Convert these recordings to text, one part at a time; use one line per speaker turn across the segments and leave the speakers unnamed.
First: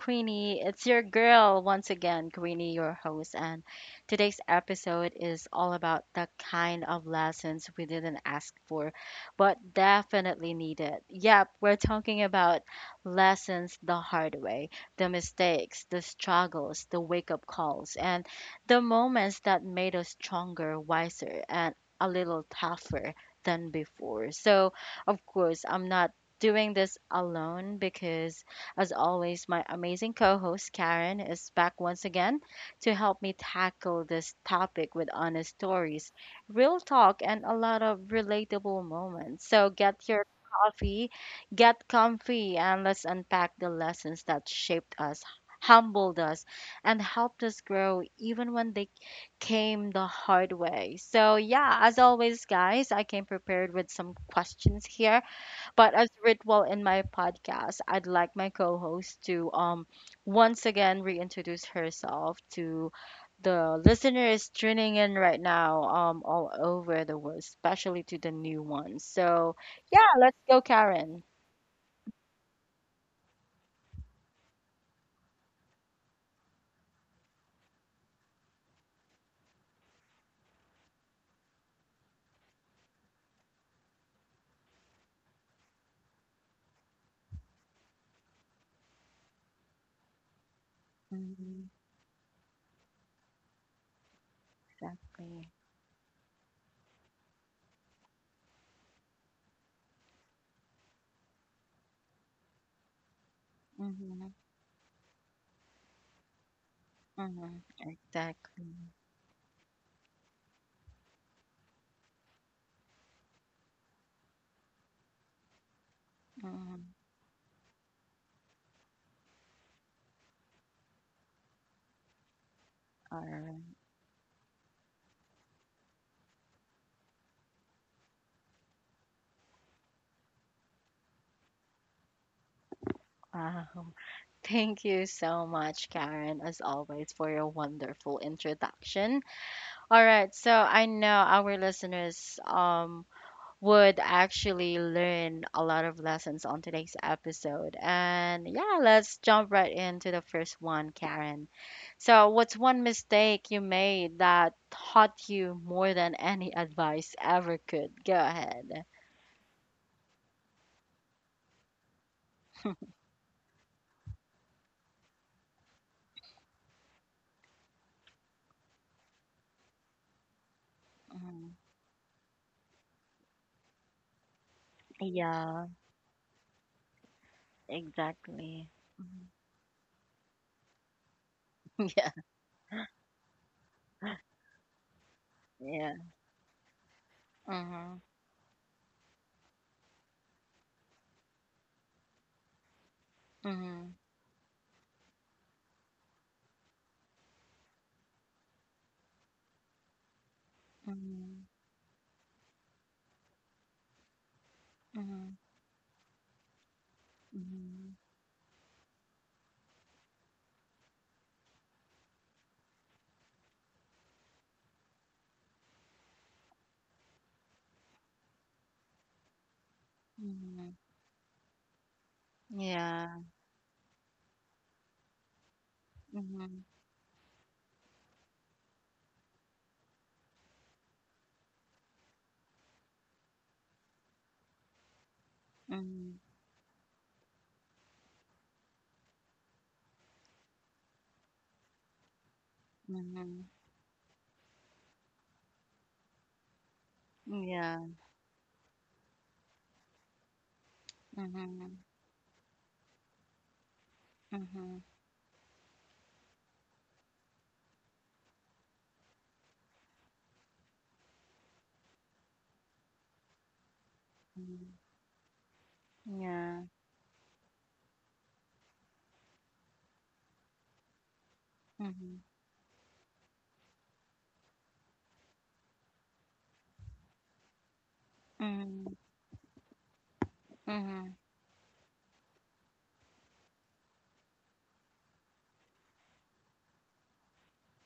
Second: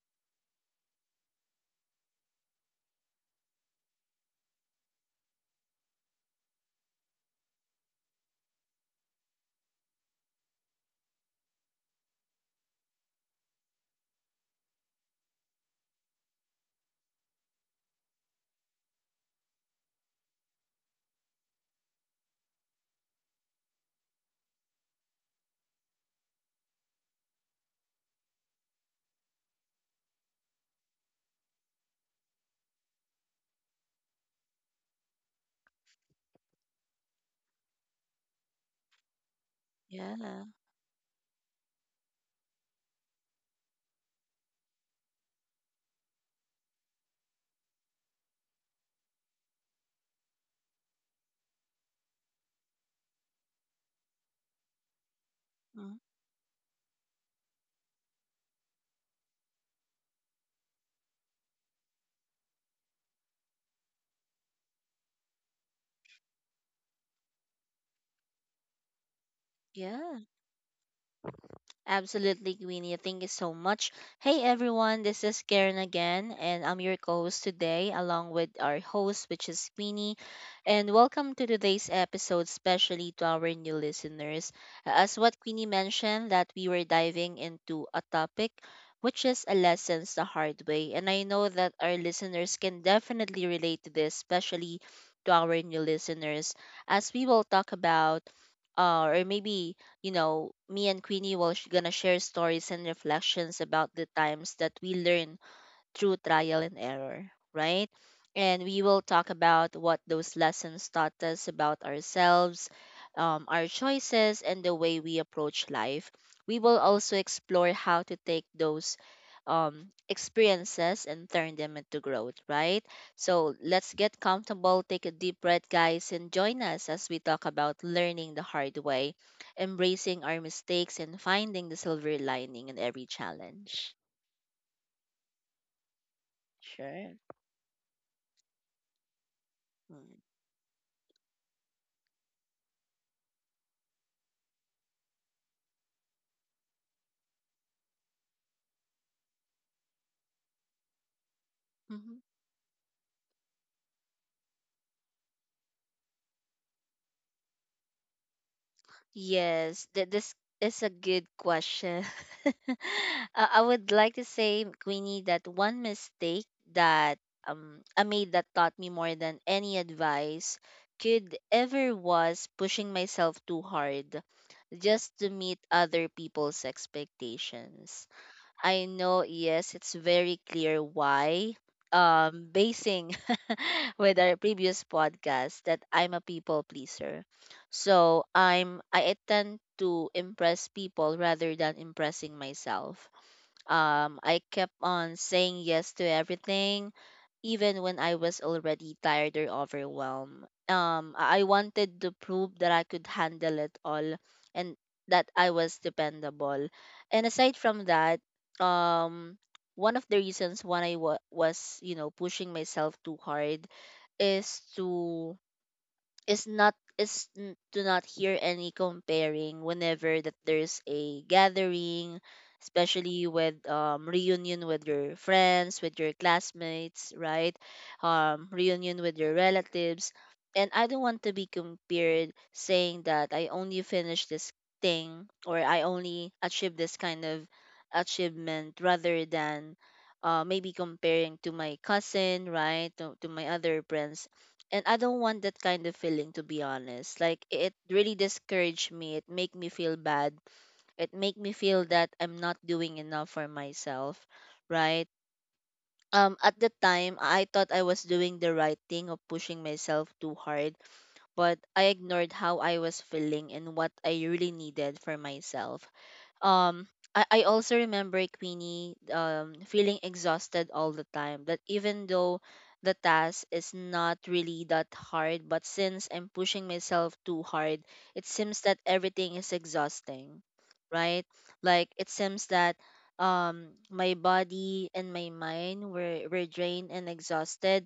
Queenie. It's your girl once again, Queenie, your host, and today's episode is all about the kind of lessons we didn't ask for but definitely needed. Yep, we're talking about lessons the hard way, the mistakes, the struggles, the wake up calls, and the moments that made us stronger, wiser, and a little tougher than before. So, of course, I'm not doing this alone because, as always, my amazing co host Karen is back once again to help me tackle this topic with honest stories, real talk, and a lot of relatable moments. So get your
Yeah.
coffee, get comfy, and let's unpack the lessons that shaped us, humbled us, and helped us grow even when they came the hard way. So, yeah, as always, guys, I came prepared with some questions here, but
mm,
as ritual in my podcast, I'd like my co-host to once again reintroduce herself to the listeners tuning in right now, all over the world, especially to the new ones. So yeah,
Yeah.
let's go, Karen.
Absolutely, Queenie. Thank you so much. Hey, everyone. This is Karen again, and I'm your co host today, along with our host, which is Queenie. And welcome to today's episode, especially to our new listeners. As what Queenie mentioned, that we were diving into a topic which is a lessons the hard way. And I know
Mhm.
that our listeners can definitely relate to this, especially to
Exactly.
our new listeners, as we will talk about or maybe you know, me and Queenie will gonna share stories and reflections about the
Mm-hmm.
times that we learn through trial and error,
Mm-hmm.
right? And
Exactly.
we will talk about what those lessons taught us about ourselves, our choices, and the way we approach life. We will
Mm-hmm.
also explore how to take those experiences and turn them into growth, right?
All
So
right.
let's get comfortable, take a deep breath, guys, and join us as we talk about learning the hard way, embracing our mistakes, and finding the silver lining in every
Wow.
challenge.
Thank you so much, Karen, as always,
Sure.
for your wonderful introduction. All
Mm.
right, so I know our listeners would actually learn a lot of lessons on today's episode. And yeah, let's jump right into the first one, Karen.
Mhm.
So, what's one mistake you made that taught you more than any advice ever could? Go ahead.
Yes, this is a good question. I would like to say, Queenie, that one mistake that I made that taught me more than any advice could
Mm,
ever was pushing myself too hard just to meet
yeah,
other people's expectations.
exactly.
I know,
Mhm.
yes, it's very clear why.
Yeah.
Basing with our previous podcast that
Yeah.
I'm a people pleaser.
Mm-hmm.
So I tend to impress people rather than impressing myself.
Mm-hmm.
I kept on saying yes to everything, even when I was already tired or overwhelmed. I wanted to prove that I could handle it all and
Mm-hmm.
that
Mm-hmm.
I was dependable. And aside from that, um, one of the reasons why I was, you know, pushing myself too hard is to is not is n- do not hear any comparing whenever that
Mm-hmm.
there's a gathering,
Yeah.
especially with reunion with your friends, with your
Mhm.
classmates, right, reunion with your relatives, and I don't want to be compared, saying that I only finished this thing or I
Mhm,
only achieved this kind of achievement rather than, maybe comparing to my cousin, right, to my
mhm.
other friends. And I don't want that kind of feeling, to be honest. Like, it
Yeah.
really discouraged me. It make me feel bad. It make me
Mhm,
feel that I'm not doing enough for myself,
mhm,
right? At the time I thought I was doing the right thing of pushing myself too hard, but I ignored how I was feeling and what I really
mhm.
needed for myself.
Yeah.
Um I, I also remember, Queenie, feeling exhausted all the time, that even
Mhm,
though the task is not really that hard, but since I'm pushing myself too hard, it seems that
mhm,
everything is exhausting,
mhm.
right? Like, it seems that my body and my mind were drained and exhausted,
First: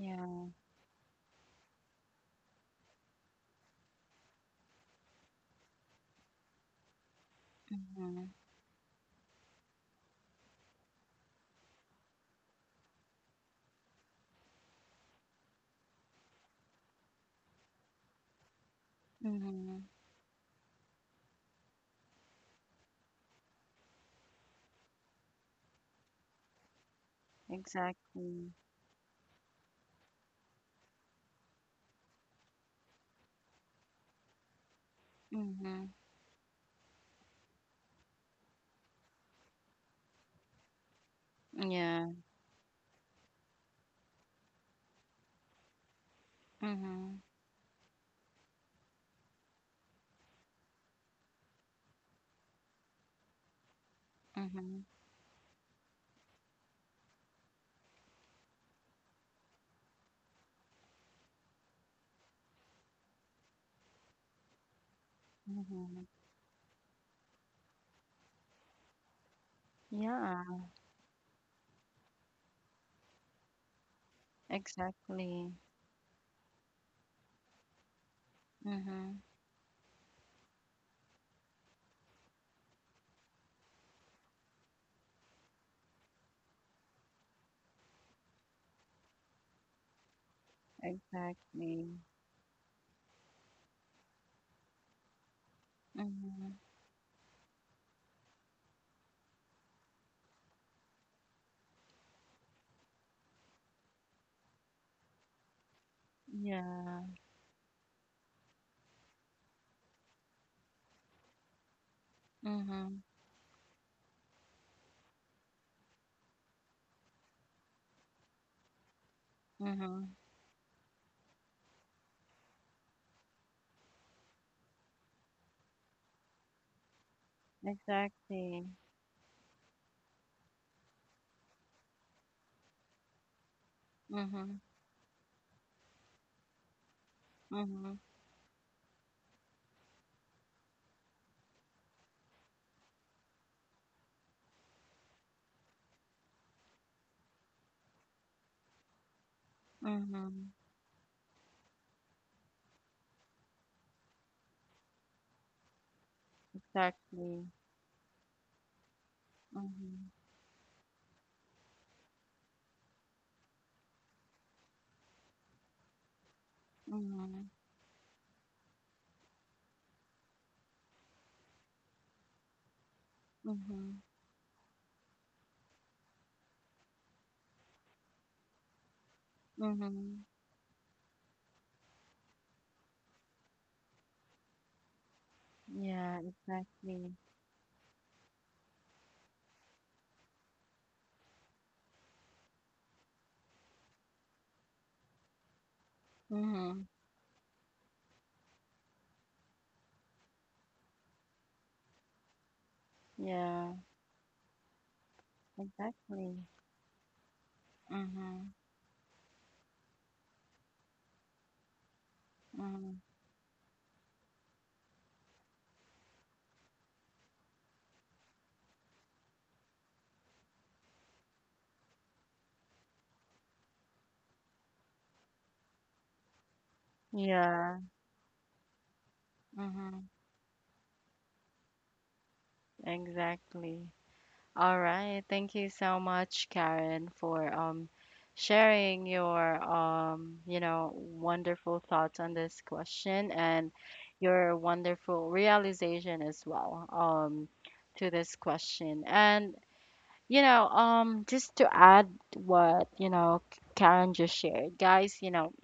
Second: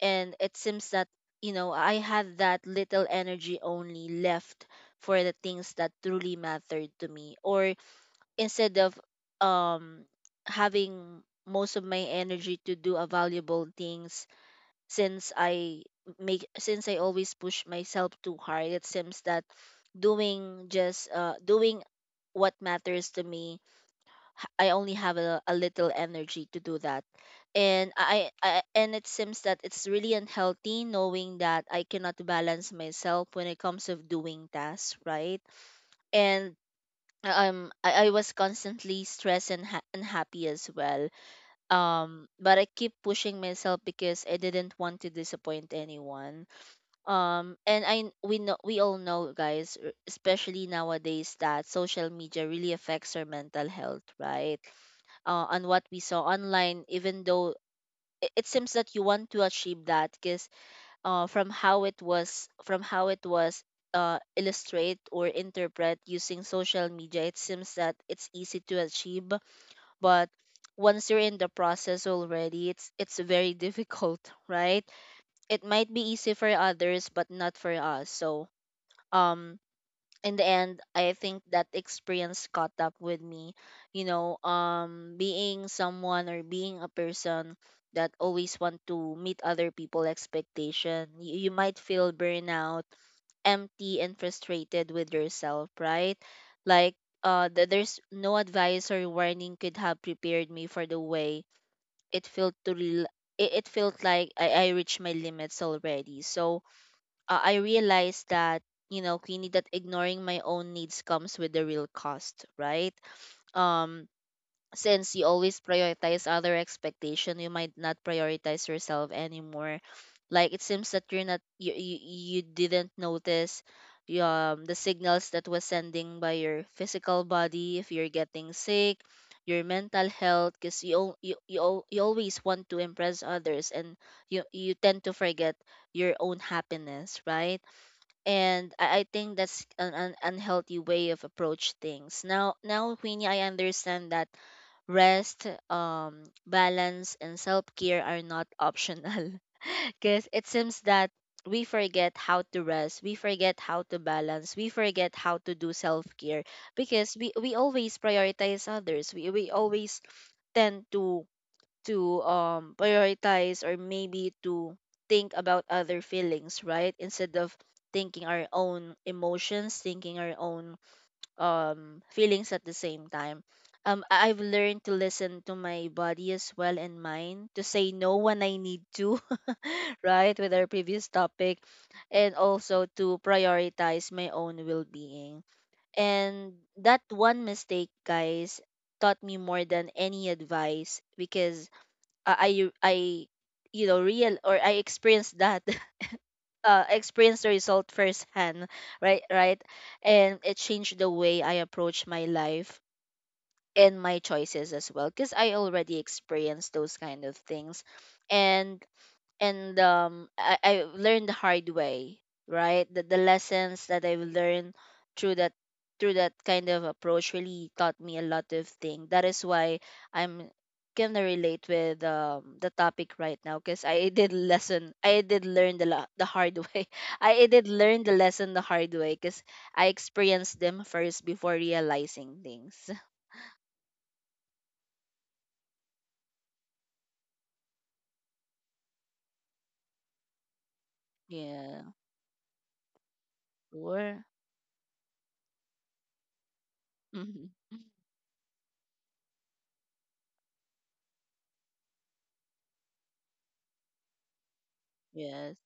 and it seems that, you know, I had that little energy only left for the things that truly mattered to me. Or
Mhm,
instead of um having most of my energy to do a valuable things, since I make, since I always push myself too hard, it seems that
mhm.
doing just doing what matters to me, I only have a little energy to do that. and I,
Exactly.
I and it seems that it's really unhealthy, knowing that I cannot balance myself when it comes of doing tasks, right?
Mhm.
And I was constantly stressed and unhappy as well,
Yeah.
but I keep pushing myself because I didn't want to disappoint anyone.
Mhm,
And I, we know, we all know, guys, especially nowadays that social media really affects our mental health, right?
mhm,
On what we saw online, even though it seems that you want to achieve that because, from how it was, illustrate or interpret
mhm.
using social media, it seems that it's easy to achieve. But
Yeah.
once you're in the process already, it's very difficult right?
Exactly.
It might be easy for others but not for us. So
Mhm.
um in the end, I think that experience caught up with me, you know, being someone or being a person that always want to meet other people expectation, you might
Exactly.
feel burnout, empty, and frustrated with yourself, right?
Mhm.
Like, there's no advice or warning could have prepared me for the way it felt to it felt like I reached my limits already. So
Yeah.
I realized that, you know, Queenie, that ignoring my own needs comes with a real cost, right?
Mhm,
Um, since you always prioritize other expectation, you might not prioritize yourself anymore.
mhm.
Like, it seems that you didn't notice the signals that was sending by your physical body if you're getting
Exactly.
sick, your mental health, because you always want to impress others, and you
Mhm,
you tend to forget your own happiness, right?
mhm,
And I think that's an unhealthy way of approach things. Now, Queenie, I understand that rest, balance, and self care are not optional, because it
mhm.
seems that we forget how to rest, we forget how to balance, we forget how to do self care because we
Exactly.
we always prioritize others. We always
Mhm,
tend to prioritize, or maybe to think about other feelings, right, instead
mhm,
of thinking our own emotions, thinking our own feelings at the same time.
mhm.
I've learned to listen to my body as well, and mind to say no when I need to,
Mhm.
right, with our previous topic, and also to prioritize my own well-being.
Yeah,
And that
exactly.
one mistake, guys, taught me more than any advice because, I you know, real, or I experienced that.
Mhm.
I experienced the result firsthand, right, and it changed the way I approach my life
Yeah,
and my choices as well because I already
exactly.
experienced those kind of things.
Mhm.
And I learned the hard way, right?
Mhm.
The lessons that I've learned through that, through that kind of approach, really taught me a lot of things. That is why I'm gonna relate with the topic right now because I did learn the the hard way. I did
Yeah.
learn the lesson the hard way because I
Mhm.
experienced them first before realizing things.
Exactly. All right. Thank you so much, Karen, for sharing your wonderful
Yeah.
thoughts on this question, and
Sure.
your wonderful realization as well,
hmm
to this question. And just to add what, Karen just shared, guys. You
Yes.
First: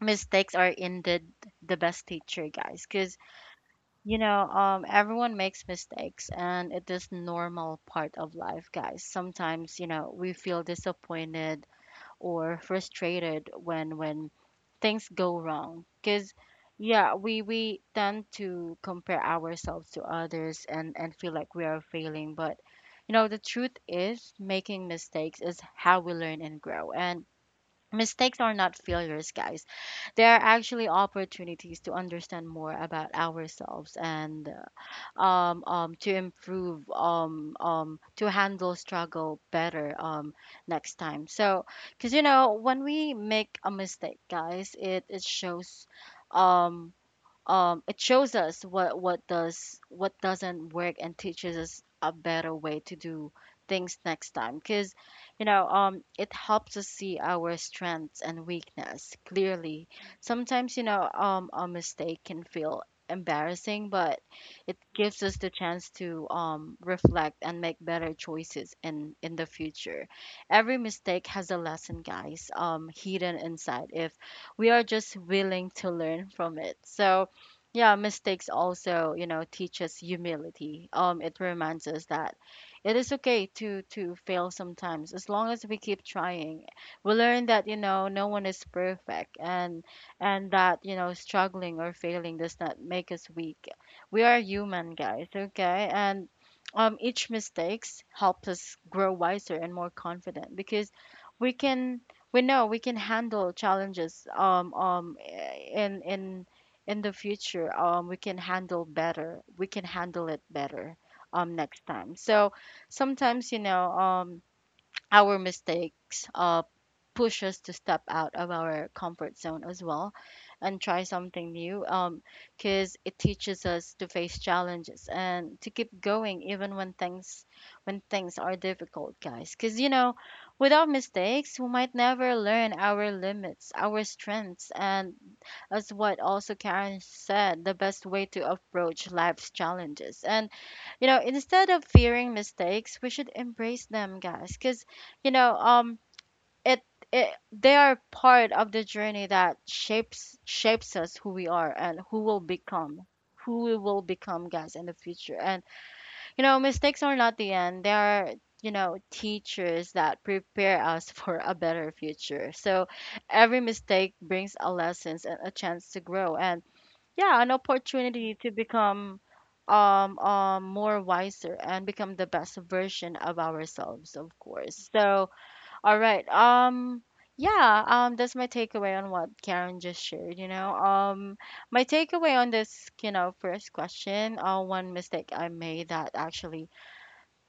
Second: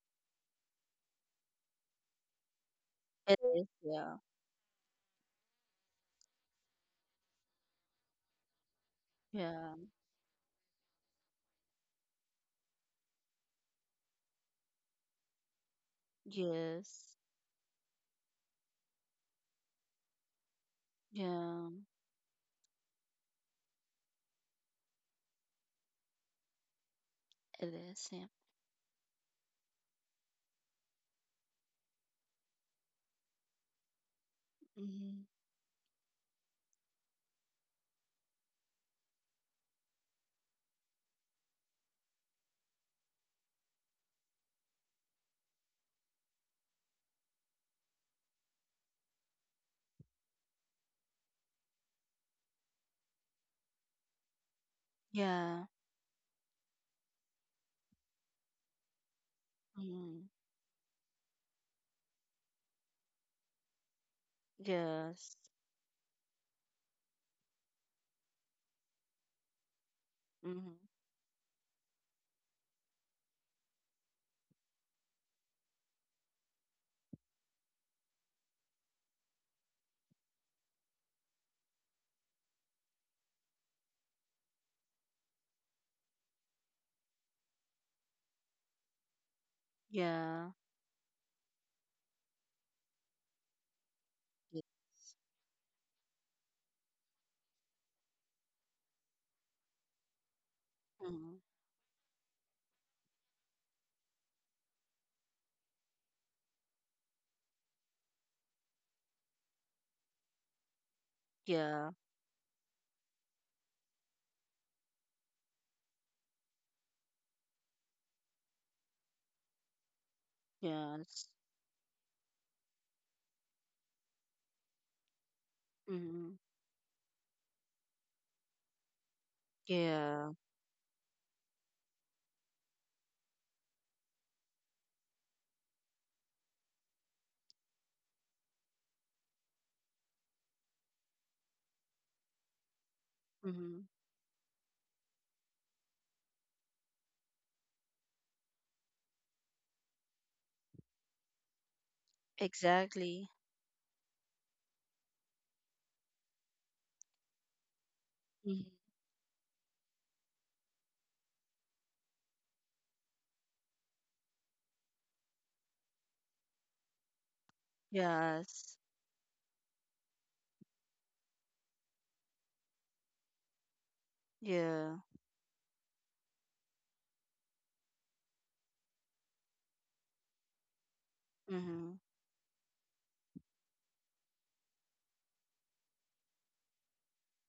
mistakes are indeed the best teacher, guys, because,
It is. Yeah.
everyone makes mistakes and it is normal part of life, guys. Sometimes,
Yeah.
we feel disappointed or frustrated when things go wrong, because yeah,
Yes.
we tend to compare ourselves to others and feel like we
Yeah,
are failing. But the truth is, making mistakes is how we learn and grow, and
it is. Yeah.
mistakes are not failures, guys. They are actually opportunities to understand more about ourselves and
Mm-hmm.
to improve, to handle struggle better, next time. So, because when we make a mistake, guys, it shows. Um, it shows us what doesn't work and teaches us a better way to do things next time, because
Yeah.
it helps us see our strengths and weakness clearly.
Mm-hmm.
Sometimes a mistake can feel embarrassing, but it gives
Yes.
us the chance to reflect and make better choices in the future.
Mm-hmm.
Every mistake has a lesson, guys, hidden inside, if we are just willing to learn from it. So, yeah, mistakes also, teach us humility. It reminds us that it is okay to fail sometimes, as long as we keep trying. We learn that, no one is perfect, and
Yeah.
that, struggling or failing does not make us weak. We are human, guys, okay? And each mistakes helps us grow wiser and more confident, because
Mm-hmm.
we can, we know we can handle challenges in in the future. We can handle better, we can handle it better, next
Yeah.
time. So sometimes our mistakes push us to step out of our comfort zone as well, and try
Yes.
something new, because it teaches us to face challenges and to keep
Mm-hmm.
going even when things are difficult, guys. Because
Yeah.
without mistakes we might never learn our limits, our strengths, and as what also Karen said, the best way to approach life's challenges. And instead of fearing mistakes, we should
Mm-hmm.
embrace them, guys. Cause you know um it, it they are part of the journey that shapes us, who we are and
Exactly.
who we will become, guys, in the future. And mistakes are not the end. They are,
Mm-hmm.
teachers that prepare us for a better future. So every mistake brings a lessons and a chance to grow, and yeah, an opportunity to
Yes.
become more wiser, and become the best version of ourselves, of course.
Yeah.
So all right. Yeah, that's my takeaway on what Karen just shared. My
Mm-hmm.
takeaway on this, first question, one mistake I made that actually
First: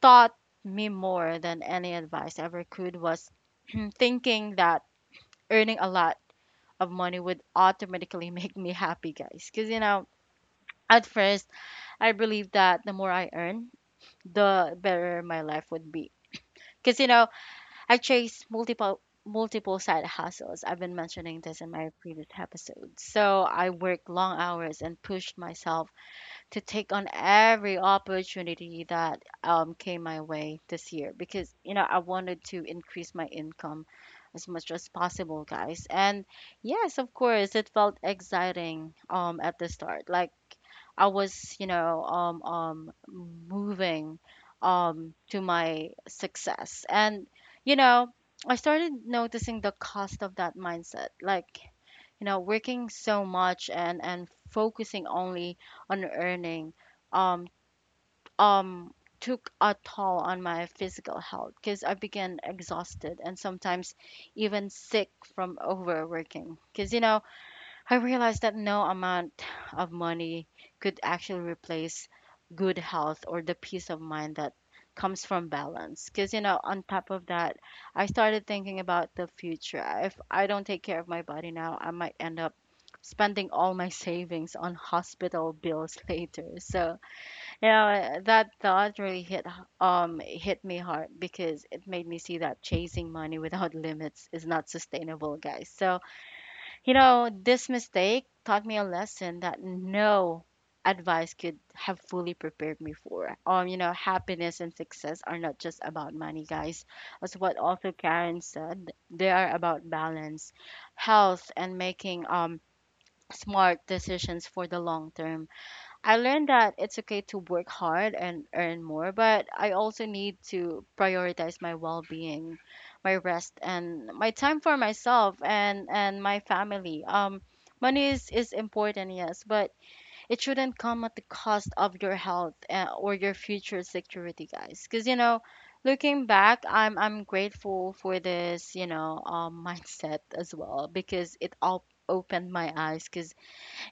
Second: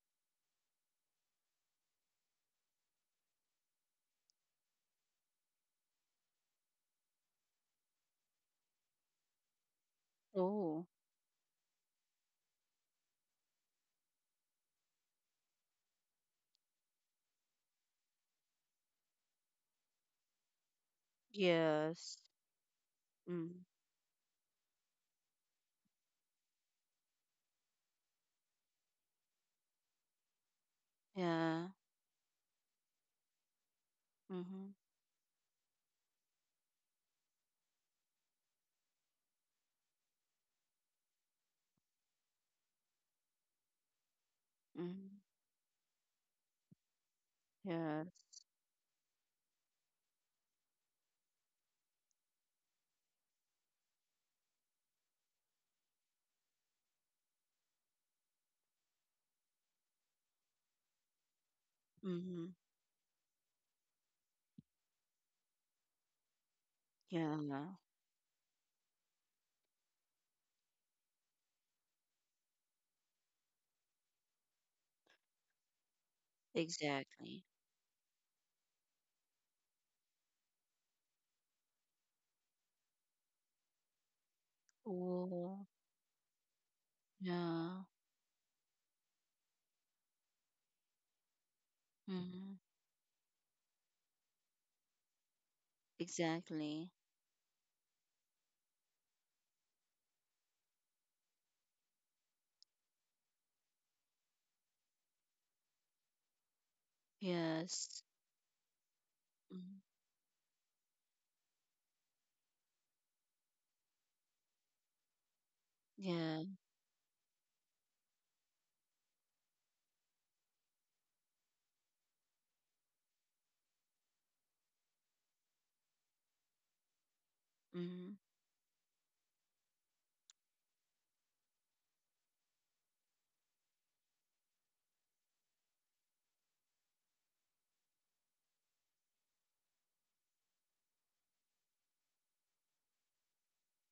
taught me more than any advice ever could, was thinking that earning a lot of money would automatically make me happy, guys. Cuz
Oh,
at first I believed that the more I earn, the better my life would be. Cuz I chased multiple side hustles. I've been mentioning this in my
yes.
previous episodes. So
Mm-hmm.
I worked long hours and pushed myself to take on every opportunity that came my way this year, because
Yeah.
I wanted to increase my income as
Mm-hmm.
much as possible, guys. And yes, of course, it felt exciting, at the start. Like I was, moving
Mm-hmm.
to my success. And, you know,
Yes.
I started noticing the cost of that mindset. Like, working so much and focusing only on earning um um took a toll on my physical health, because I began
Mm-hmm.
exhausted and sometimes even sick from overworking. Because
Yeah.
I realized that no amount of money could actually replace good health or the peace of mind that comes from balance. Because, on top of
Exactly.
that, I started thinking about the future. If I don't take care of my body now, I might end up spending all my savings on hospital
Oh,
bills later. So,
yeah.
that thought really hit me hard, because it made me see
Mm-hmm.
that chasing money without limits is not sustainable, guys. So,
Exactly.
this mistake taught me a lesson that no advice could have fully prepared me for. Happiness and success are not just about money, guys. That's what also
Yes.
Karen said. They are
Mhm.
about balance, health, and making smart decisions for the long term. I
Yeah.
learned that it's okay to work hard and earn more, but I also need to prioritize my well-being, my rest, and my time for myself and my family. Money
Mhm.
is important, yes, but it shouldn't come at the cost of your health, or your future security, guys. Because looking back, I'm grateful for this, mindset as well, because it all opened my eyes. Because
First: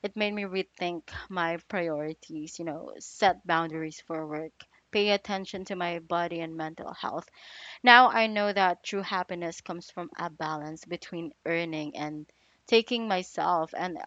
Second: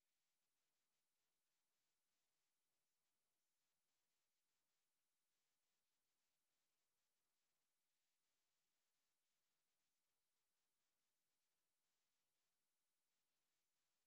it made me rethink my priorities, set boundaries for work, pay attention to my body and mental health. Now I know that true happiness comes from a balance between earning and taking myself, and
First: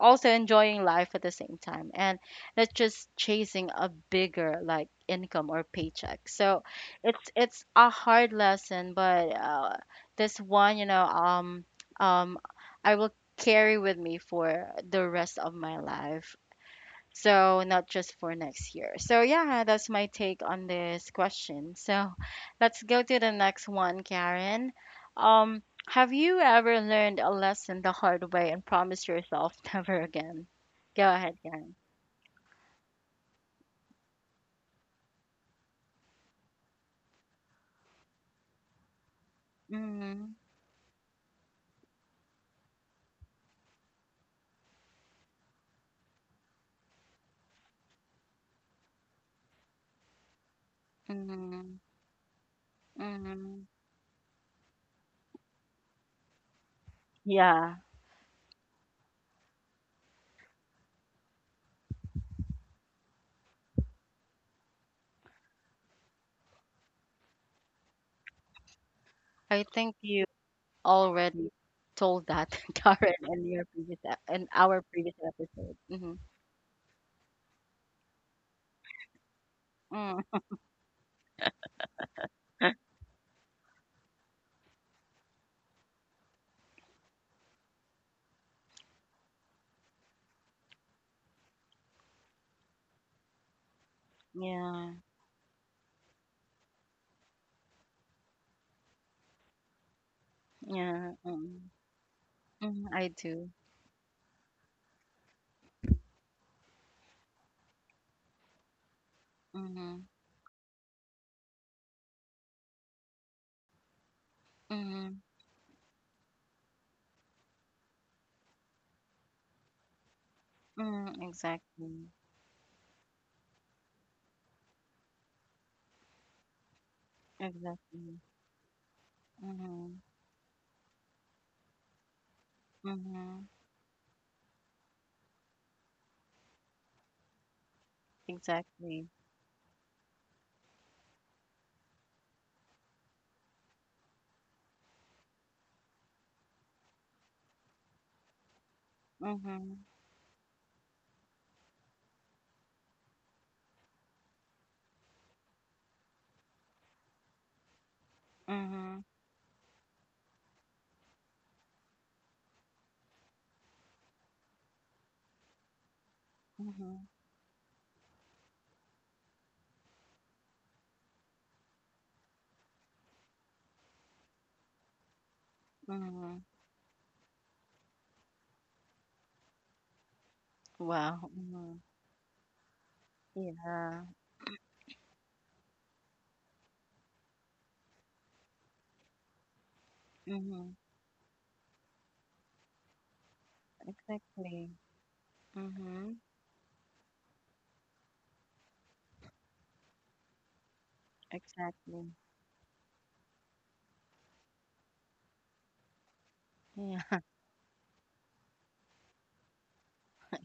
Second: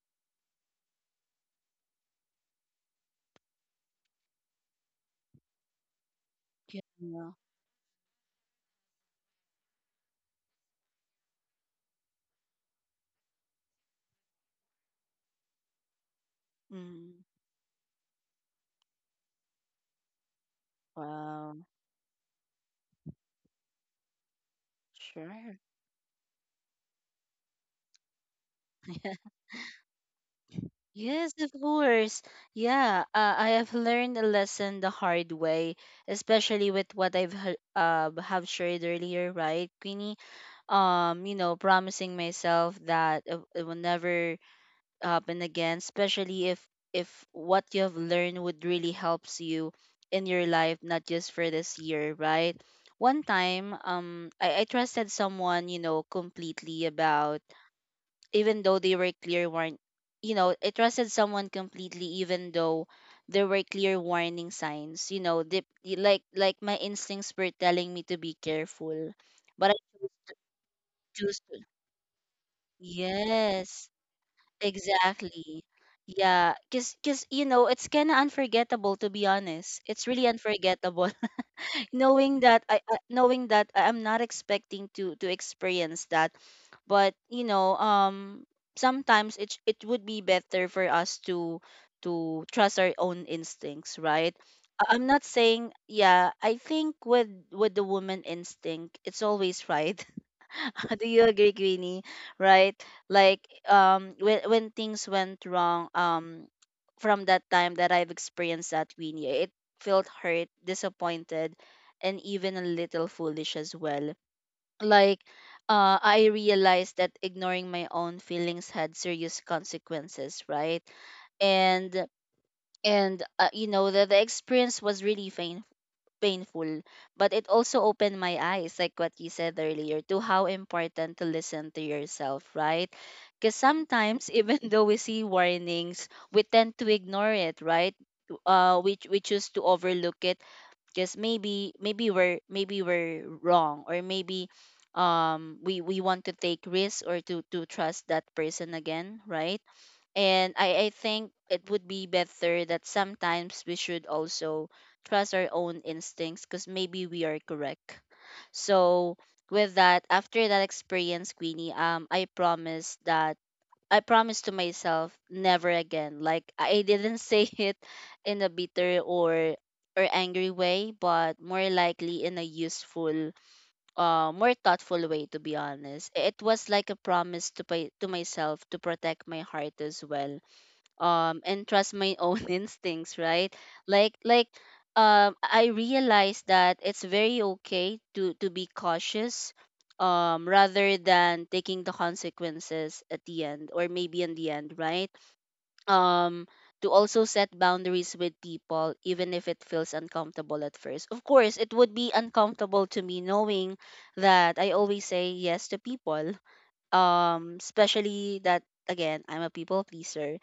also enjoying life at the same time, and not just chasing a bigger, like, income or paycheck. So it's
Yeah.
it's a hard lesson, but this one, um I will carry with me for the rest of my life,
Mhm.
so not just for next year. So yeah, that's my take on this
Wow.
question. So let's go to the next one, Karen.
Sure.
Um, have you ever learned a lesson the hard way and promised yourself never again? Go
Yes,
ahead,
of
Karen.
course. Yeah, I have learned a lesson the hard way, especially with what I've have shared earlier, right, Queenie?
Mm,
You know, promising myself that I will never up and again, especially if what you have learned would really helps you in your life, not just for
mm,
this year, right? One
mm.
time, I trusted someone, you know, completely about,
Yeah,
even though they were clear warn, you know, I trusted someone completely even though there were clear warning signs, you know, like my instincts were telling me to be careful,
I
but I
think
chose
you
to, choose
already
to.
told that, Karen,
Yes.
in our previous
Exactly.
episode. Hmm.
Yeah, 'cause, you know, it's kind of unforgettable, to be honest. It's really
Mm,
unforgettable. Knowing that I knowing that I'm not expecting to experience that. But, you know, sometimes it would be better for us to trust our own instincts, right?
yeah,
I'm not saying, yeah, I think with the woman instinct, it's always right. Do
yeah,
you agree,
mm,
Queenie? Right?
mm, I
Like,
do.
when things went wrong, from that time that I've experienced that, Queenie, it
Mm-hmm.
felt hurt, disappointed, and even a little foolish as well. Like, I realized that ignoring my own feelings had serious consequences, right?
Mm,
And
exactly.
you know, the experience was really pain, painful, but it also
Exactly.
opened my eyes, like what you said
Mhm.
earlier, to how important to listen to yourself, right?
Mhm.
Because sometimes, even though we see warnings, we tend to ignore it, right?
Exactly.
We choose to overlook it because maybe we're wrong, or maybe we want to take risks, or to trust that person again, right?
Mhm.
And I think it would be better that sometimes we should also trust our own instincts because maybe we are correct.
Mhm.
So with that, after that experience, Queenie, I promise that I promise to myself never again. Like, I
Mhm.
didn't say it in a bitter or angry way, but more likely in a useful, more thoughtful way, to be honest. It
Mhm.
was like a promise to pay, to myself, to protect my heart as well,
Wow.
and
Mhm.
trust my own instincts, right?
Yeah.
Like, I realize that it's very okay to be cautious,
Mhm.
rather than taking the consequences at the end, or maybe in the
Exactly.
end, right?
Mhm.
um to also set boundaries with people, even if it feels uncomfortable at first. Of course it would
Exactly.
be uncomfortable to me, knowing that I always say yes to people,
Yeah.
especially that, again, I'm a people pleaser.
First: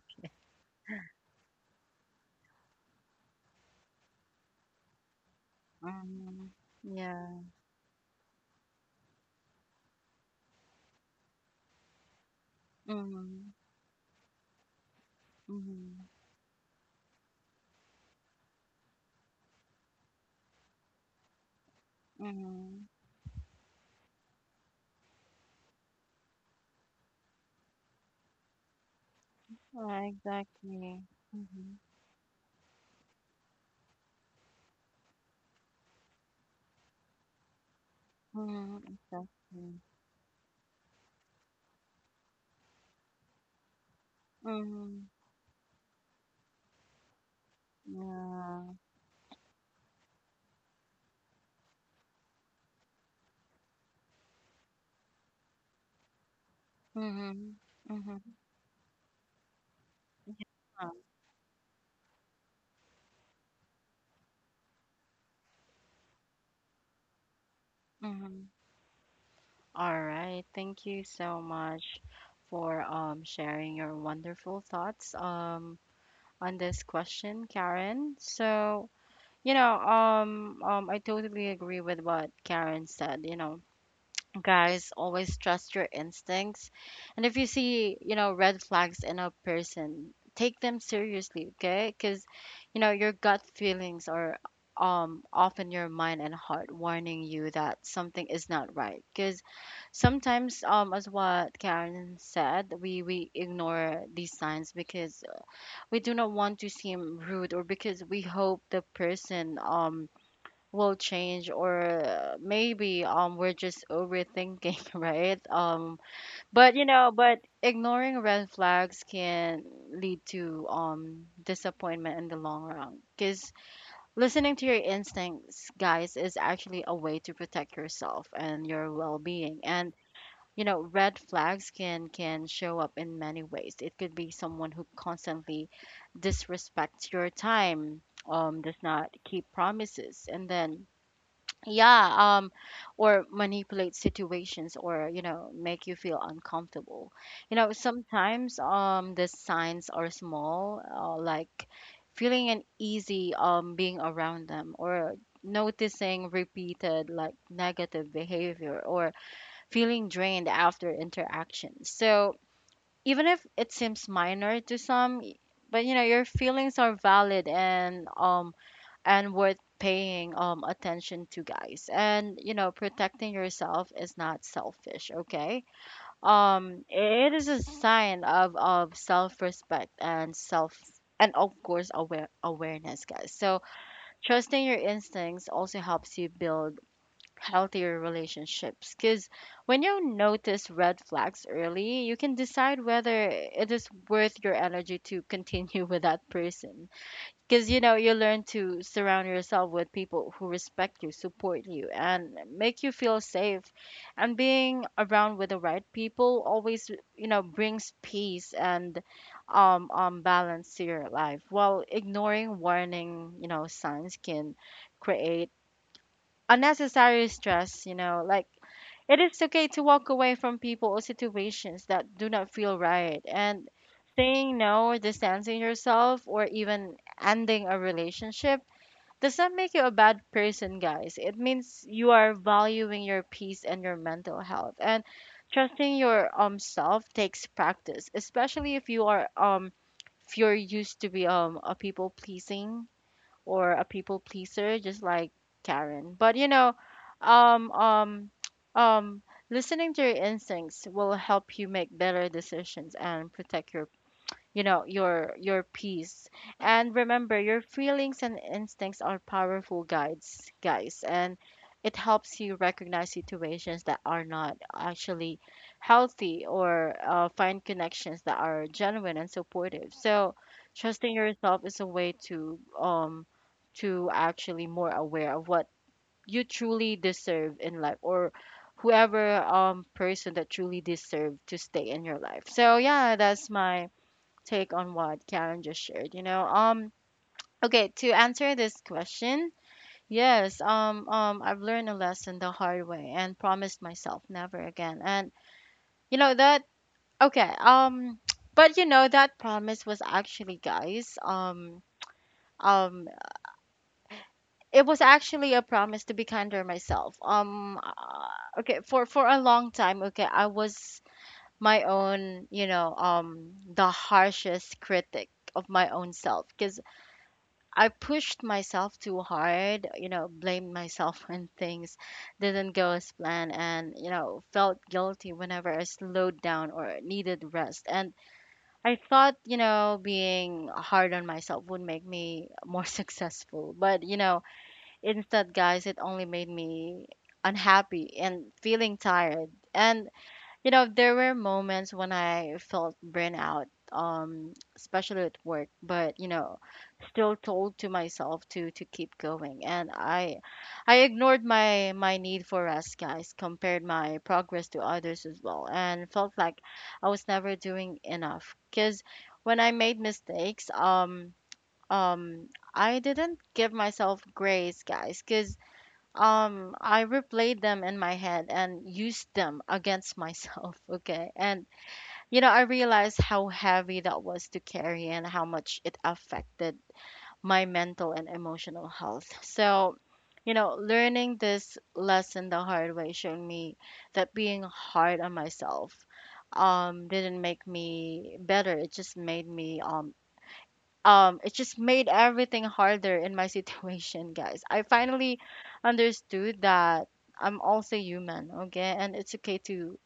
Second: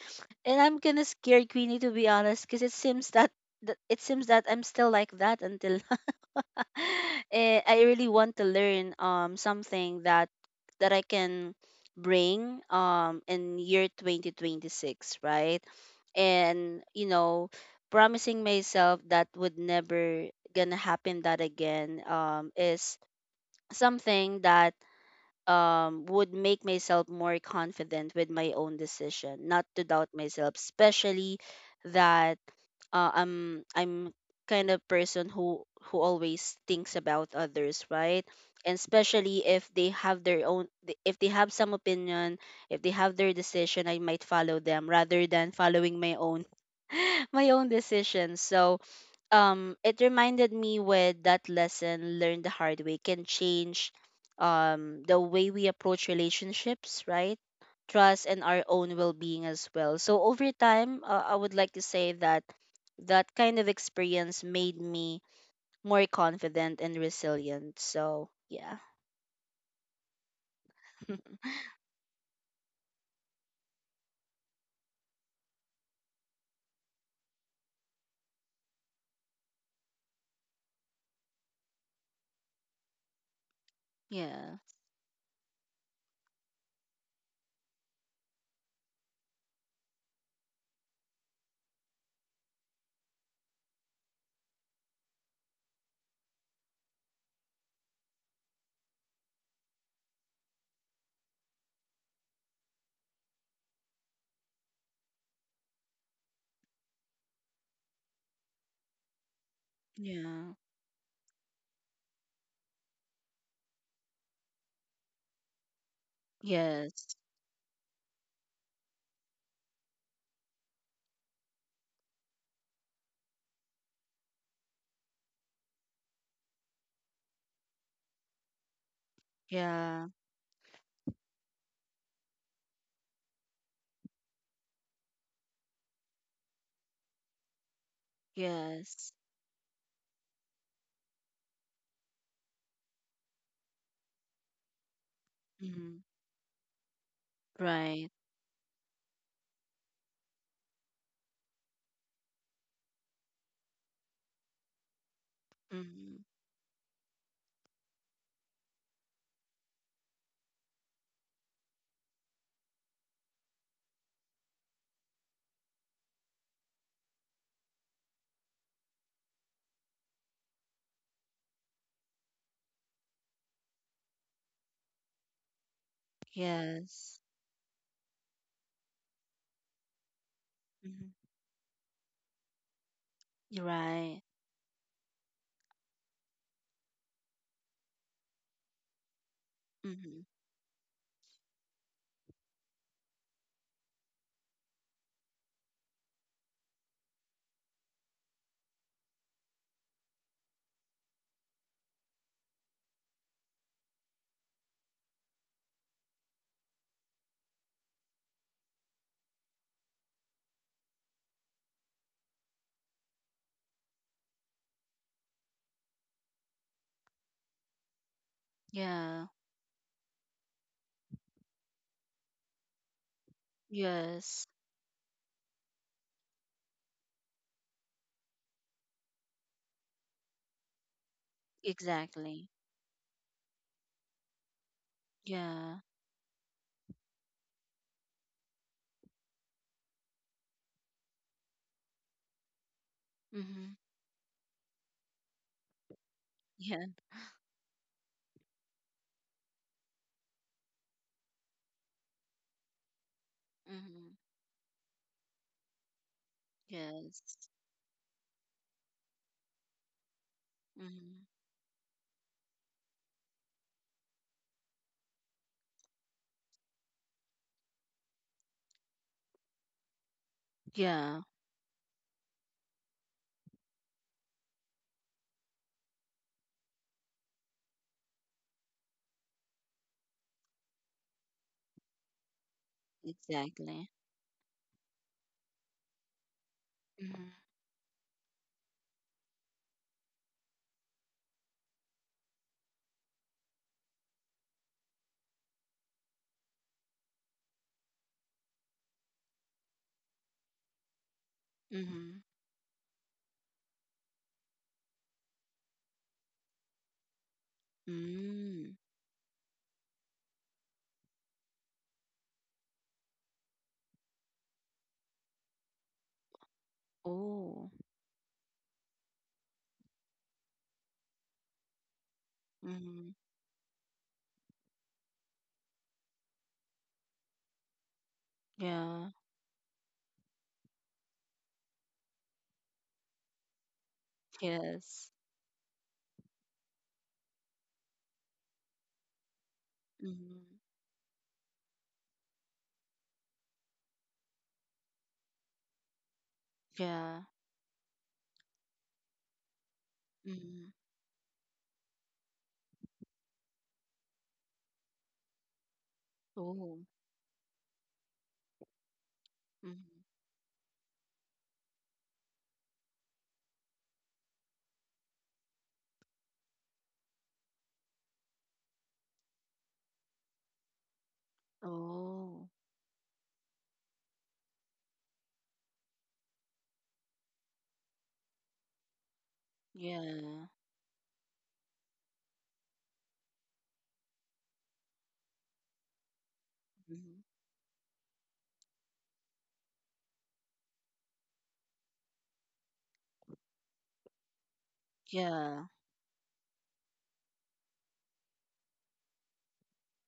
And I'm kind of scared, Queenie, to be honest, because it seems that it seems that I'm still like that until
Mhm. Yeah.
I really want to learn something that that I can bring
Mhm.
in year 2026, right?
Mhm.
And, you know, promising myself that would never gonna happen that again
Mhm.
is something that, would make myself more confident with my own decision, not to
Yeah,
doubt myself,
exactly.
especially
Mhm.
that, I'm kind of person who always thinks about others, right? And
Mhm.
especially if
Exactly.
they have their own, if they have some opinion, if they have their decision, I might follow them
Mhm.
rather than following my own my own decision.
Yeah.
So it reminded me with that lesson learned the hard way can change the way we approach relationships, right?
Mhm. Mhm.
Trust and our own well-being as well. So over
Wow.
time, I would like to say that that kind of experience made me more confident and resilient. So
Mhm.
yeah.
All right. Thank you so much for sharing your wonderful thoughts, on this question, Karen. So, I totally agree with what Karen said. You know,
Yeah,
guys, always trust your instincts, and if you see red flags in a person, take them seriously, okay? Because your gut feelings are often your mind and heart warning you that something is not right. Because sometimes as what Karen said, we ignore these signs because we do not want to seem rude, or because we hope the person
yeah.
will change, or maybe we're just overthinking right? But
Yes.
but ignoring red flags can lead to disappointment in the long run. Because listening to your instincts, guys, is actually a way to protect yourself and your well-being. And
Yeah.
red flags can show up in many ways. It could be someone who constantly disrespects your time, does
Yes.
not keep promises, and then yeah, or manipulate situations, or make
Hmm.
you feel uncomfortable. You know,
Right.
sometimes the signs are small, like feeling uneasy being around them, or
Hmm.
noticing repeated, like, negative behavior, or feeling drained after interactions. So even if it seems minor to some, but you know, your feelings are valid and worth paying attention to, guys. And you know, protecting yourself is not selfish, okay?
Yes.
It is a sign of self-respect and self,
Hmm.
and of course awareness, guys. So
Right.
trusting your instincts also helps you build healthier relationships, because when you
Hmm.
notice red flags early, you can decide whether it is worth your energy to continue with that person. Because you know, you learn to surround yourself with people who respect you, support you, and make you feel safe. And being around with the right people always, you know, brings peace and balance to your life. While ignoring warning, you know, signs can create unnecessary stress. You know, like, it
Yeah.
is okay to walk away from people or situations that do not feel right. And
Yes.
saying no, distancing yourself, or even ending a relationship does not make you a bad person, guys. It means you are
Exactly.
valuing your peace and your mental health. And
Yeah.
trusting your self takes practice, especially if you are if you're used to be a people pleasing or
Mhm.
a people pleaser, just like Karen. But you know,
Yeah.
um um um listening to your instincts will help you make better decisions and protect your
Mhm.
your peace. And
Yes.
remember, your feelings and instincts are powerful guides, guys,
Mhm.
and it helps you recognize situations that are not actually healthy, or find connections that are genuine and supportive. So trusting
Yeah.
yourself is a way to actually more aware of what you truly deserve in life, or whoever person that truly deserve to stay in your life. So yeah, that's
Exactly.
my take on what Karen just shared, you know.
Mhm.
Okay, to answer this question, yes, I've learned a lesson the hard way and promised myself never again. And you know that, okay, but you know that promise was actually, guys,
Mhm.
um it was actually a promise to be kinder myself.
Mm.
Okay, for a long time, okay, I was my own, you know, the harshest critic of my own self. Because
Oh.
I pushed myself too hard, you know, blamed myself when things didn't go as
Mhm.
planned, and, you know, felt guilty whenever I slowed down or needed rest. And I
Yeah.
thought, you know, being hard on myself would make me more successful. But, you know,
Yes.
instead, guys, it only made me unhappy and feeling tired. And,
Mhm.
you know, there were moments when I felt burnout, especially at work, but, you know,
Yeah.
still told to myself to keep going. And i
Mhm.
i ignored my need for rest, guys, compared my progress to others as well, and felt like
Oh.
I was never doing enough. Because when I
Mhm.
made mistakes, um I didn't give myself grace, guys. Because I replayed them in my head and used them against myself okay? And you
Oh.
know, I realized how heavy that was to carry and how much it affected my mental and emotional health. So,
Yeah.
you know, learning this lesson the hard way showed me that being hard on myself
Mhm.
didn't make me better. It just made me it just made everything harder in my situation, guys. I finally
Yeah.
understood that I'm also human, okay? And it's okay to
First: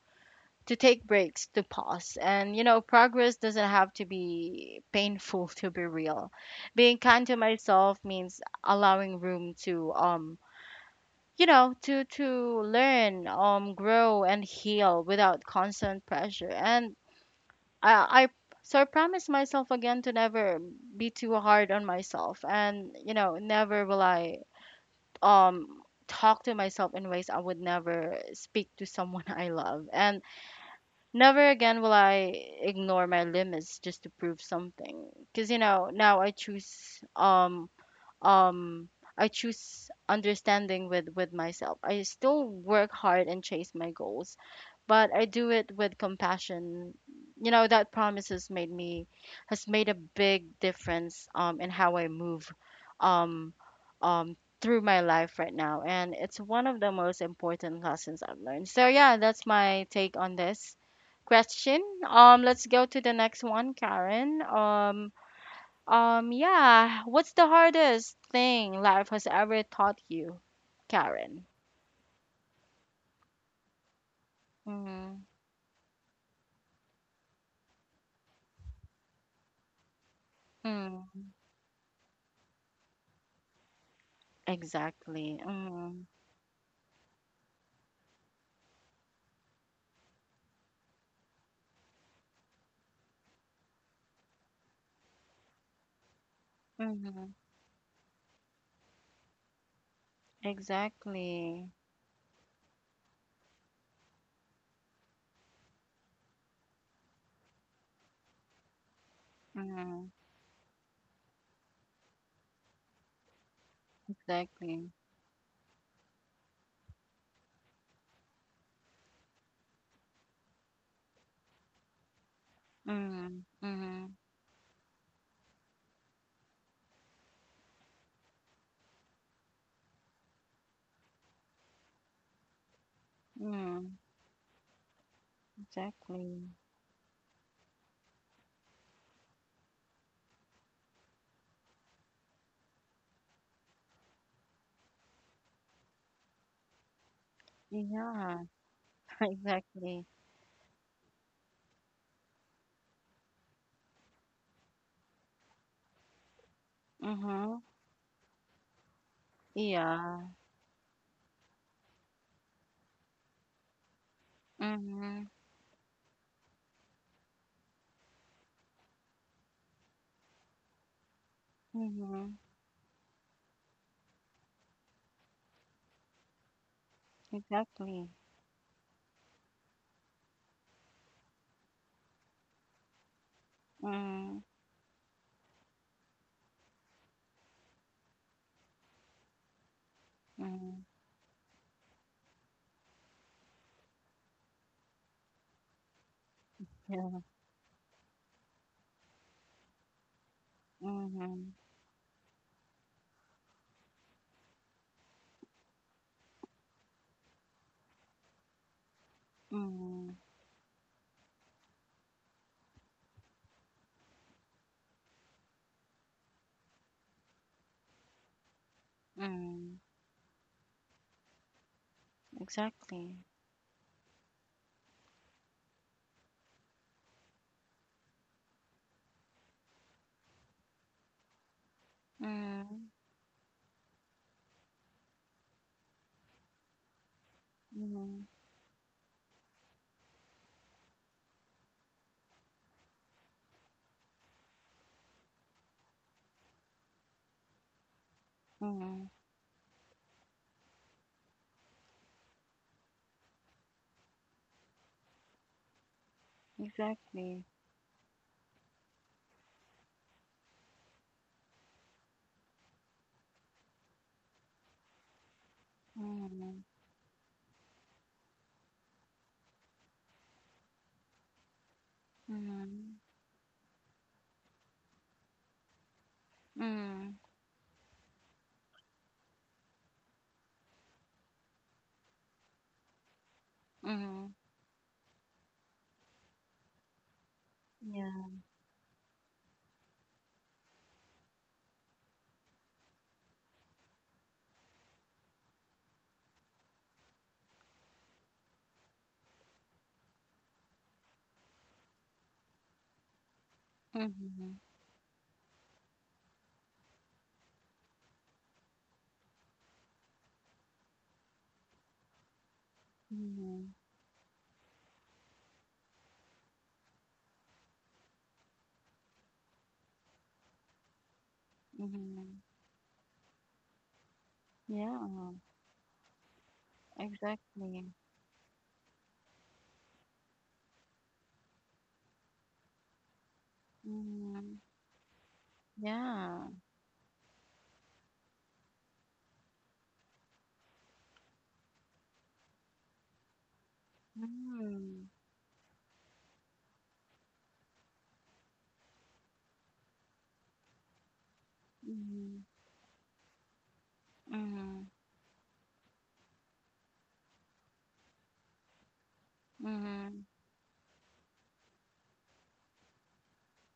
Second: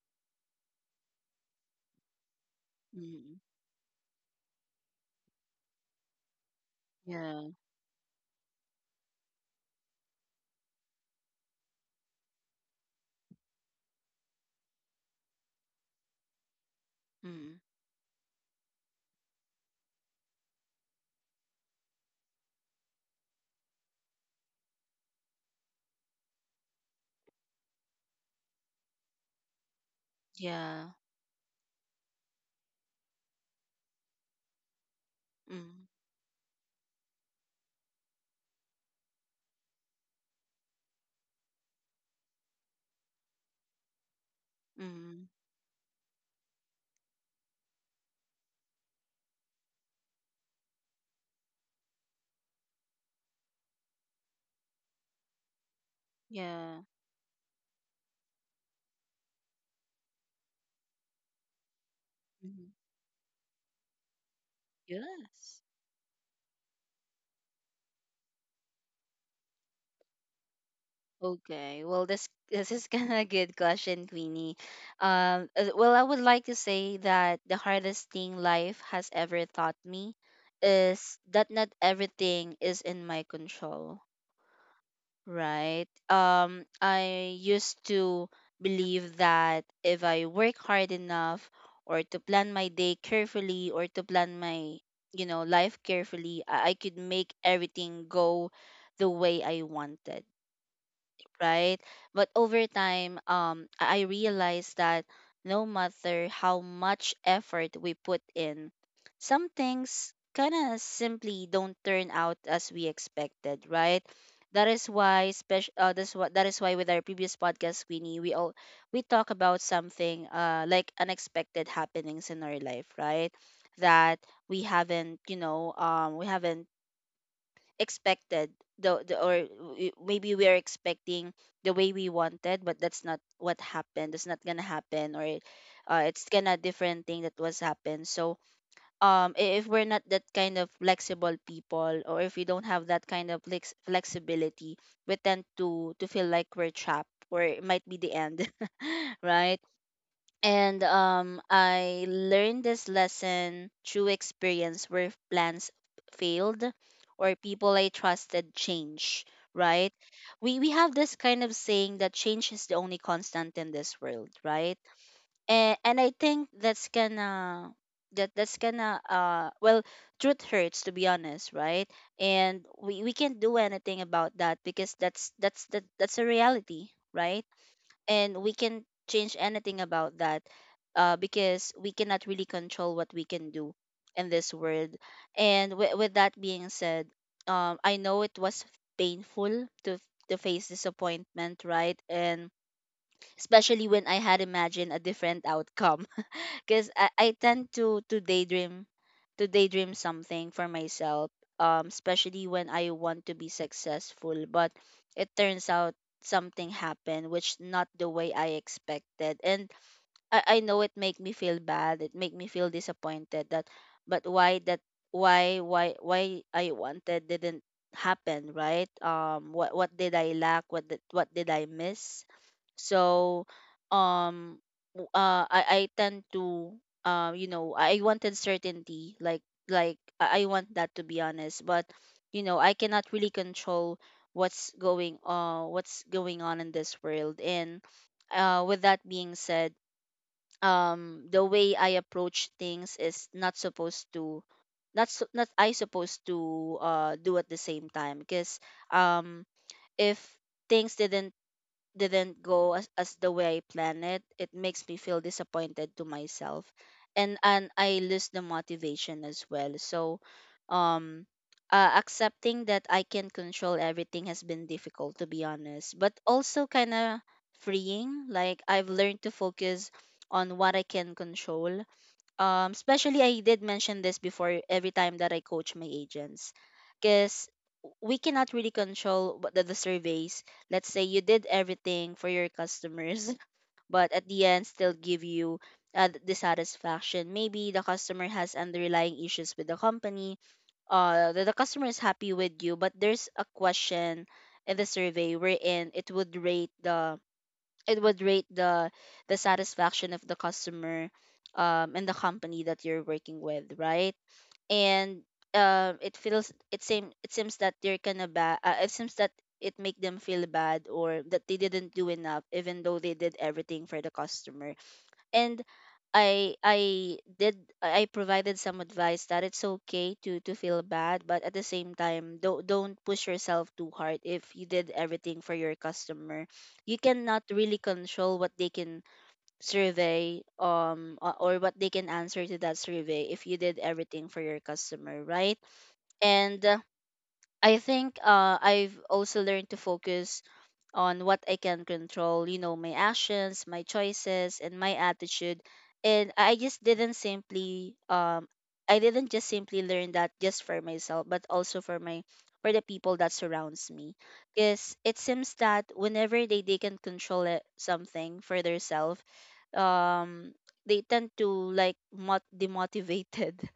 take breaks, to pause. And, you know, progress
Mhm.
doesn't have to be painful to be real. Being kind to
Yeah.
myself means allowing room to, you know, to learn, grow, and heal without constant pressure. And
Mhm.
I, I I promise myself again to never be too hard on myself, and you know, never will I, um, talk to myself in ways I would never speak to someone I love. And
Yeah.
never again will I ignore my limits just to prove something. 'Cause you
Mhm.
know, now um I choose understanding with myself. I still work hard and chase my goals, but I
Mhm.
do it with compassion. You know, that promise has made a big difference in how I move um um through my life right now, and it's one of
Yeah.
the most important lessons I've learned. So yeah, that's my take on this question. Let's
Mhm.
go to the next one, Karen.
Yes.
Yeah. What's the hardest thing life has ever taught you, Karen?
Okay. Well, this is kind of a good question, Queenie.
Mm-hmm.
Well, I would like to say that the hardest thing life has ever taught me is
Mm-hmm.
that not everything is in my control,
Exactly.
right?
Mm-hmm.
I used to believe that if I work hard enough, or to plan my day carefully, or to plan my, you know, life carefully, I could make
Mm-hmm.
everything go the way I wanted,
Exactly.
right? But over time, I realized that no matter how much effort we put in, some
Mm-hmm.
things kind of simply don't turn out as we expected, right? That is
Exactly.
why special. That's what that is why with our previous podcast, Queenie, we all we talk about something like unexpected happenings in our life, right?
Mm-hmm. Mm-hmm.
That we haven't, you know, we haven't expected the, or maybe we are expecting the way we wanted, but that's not what
Mm-hmm.
happened, that's not gonna happen. Or it's
Exactly.
gonna different thing that was happened. So if we're not that kind of flexible people, or if we don't have that kind of flexibility, we tend to feel like we're trapped, or it might be the
Yeah.
end right?
Exactly.
And I learned this lesson through experience, where plans failed or
Mm-hmm.
people I trusted change, right?
Yeah.
We have this kind of saying that change is the only constant in this world, right?
Mm-hmm.
And I think that's gonna that's gonna well, truth hurts, to be honest, right?
Mm-hmm.
And we can't do anything about that because that's the, that's a reality, right?
Exactly.
And we can't change anything about that, because we cannot really control what we can do in
Mm-hmm.
this world. And with that being said, I know it was painful to face
Mm-hmm.
disappointment, right? And especially when I had imagined a different outcome, because I,
Yeah.
I tend to daydream, to daydream something for myself,
Mm-hmm.
especially when I want to be successful, but it turns out something happened which not the way I expected. And
Mm-hmm.
I know it make me feel bad, it make me feel disappointed that, but why that, why I wanted didn't happen, right?
Mm-hmm.
What did I lack, what did I miss?
Exactly.
So um I tend to, you know, I wanted certainty. Like, I want that, to be honest. But you know, I
Mm-hmm.
cannot really control what's going, what's going on in this world. And
Mhm,
with that being said, the way I approach things is not supposed to not I supposed to do at the same time, because
mhm,
um if things didn't go as the way I planned it, it makes me feel disappointed to myself.
exactly.
And I lose the motivation as well. So um accepting that I can control everything has been difficult, to be honest, but
Mhm,
also kind of freeing. Like I've learned to focus on what I can control,
mhm,
especially I did mention this before every time that I coach my agents,
mhm,
because we cannot really control what the surveys. Let's say you did everything for your customers but at
mhm.
the end still give you dissatisfaction. Maybe the customer
Yeah.
has underlying issues with the company, the customer is happy with you, but there's a question in the survey wherein it would rate the, it would rate the satisfaction of the customer and the company that you're working with, right?
Mhm,
And it feels, it seem, it seems that they're kind of bad, it seems that it make them feel bad, or that they didn't do enough, even though they did
mhm,
everything for the customer. And I did, I provided some advice that it's okay to feel bad, but at the same time,
mhm.
don't push yourself too hard. If you did
Yeah,
everything for your customer, you cannot really
exactly.
control what they can survey, or what they can answer to that survey, if you did everything for your
Mhm.
customer, right?
Yeah.
And I think, I've also learned to focus on what I can control, you know, my actions, my choices, and my
Mhm,
attitude. And I just didn't simply I didn't just simply learn that just for myself, but also for my,
mhm,
for the people that surrounds me.
mhm,
Because it seems that whenever they can control it, something for themselves,
mhm.
um they tend to like demotivated.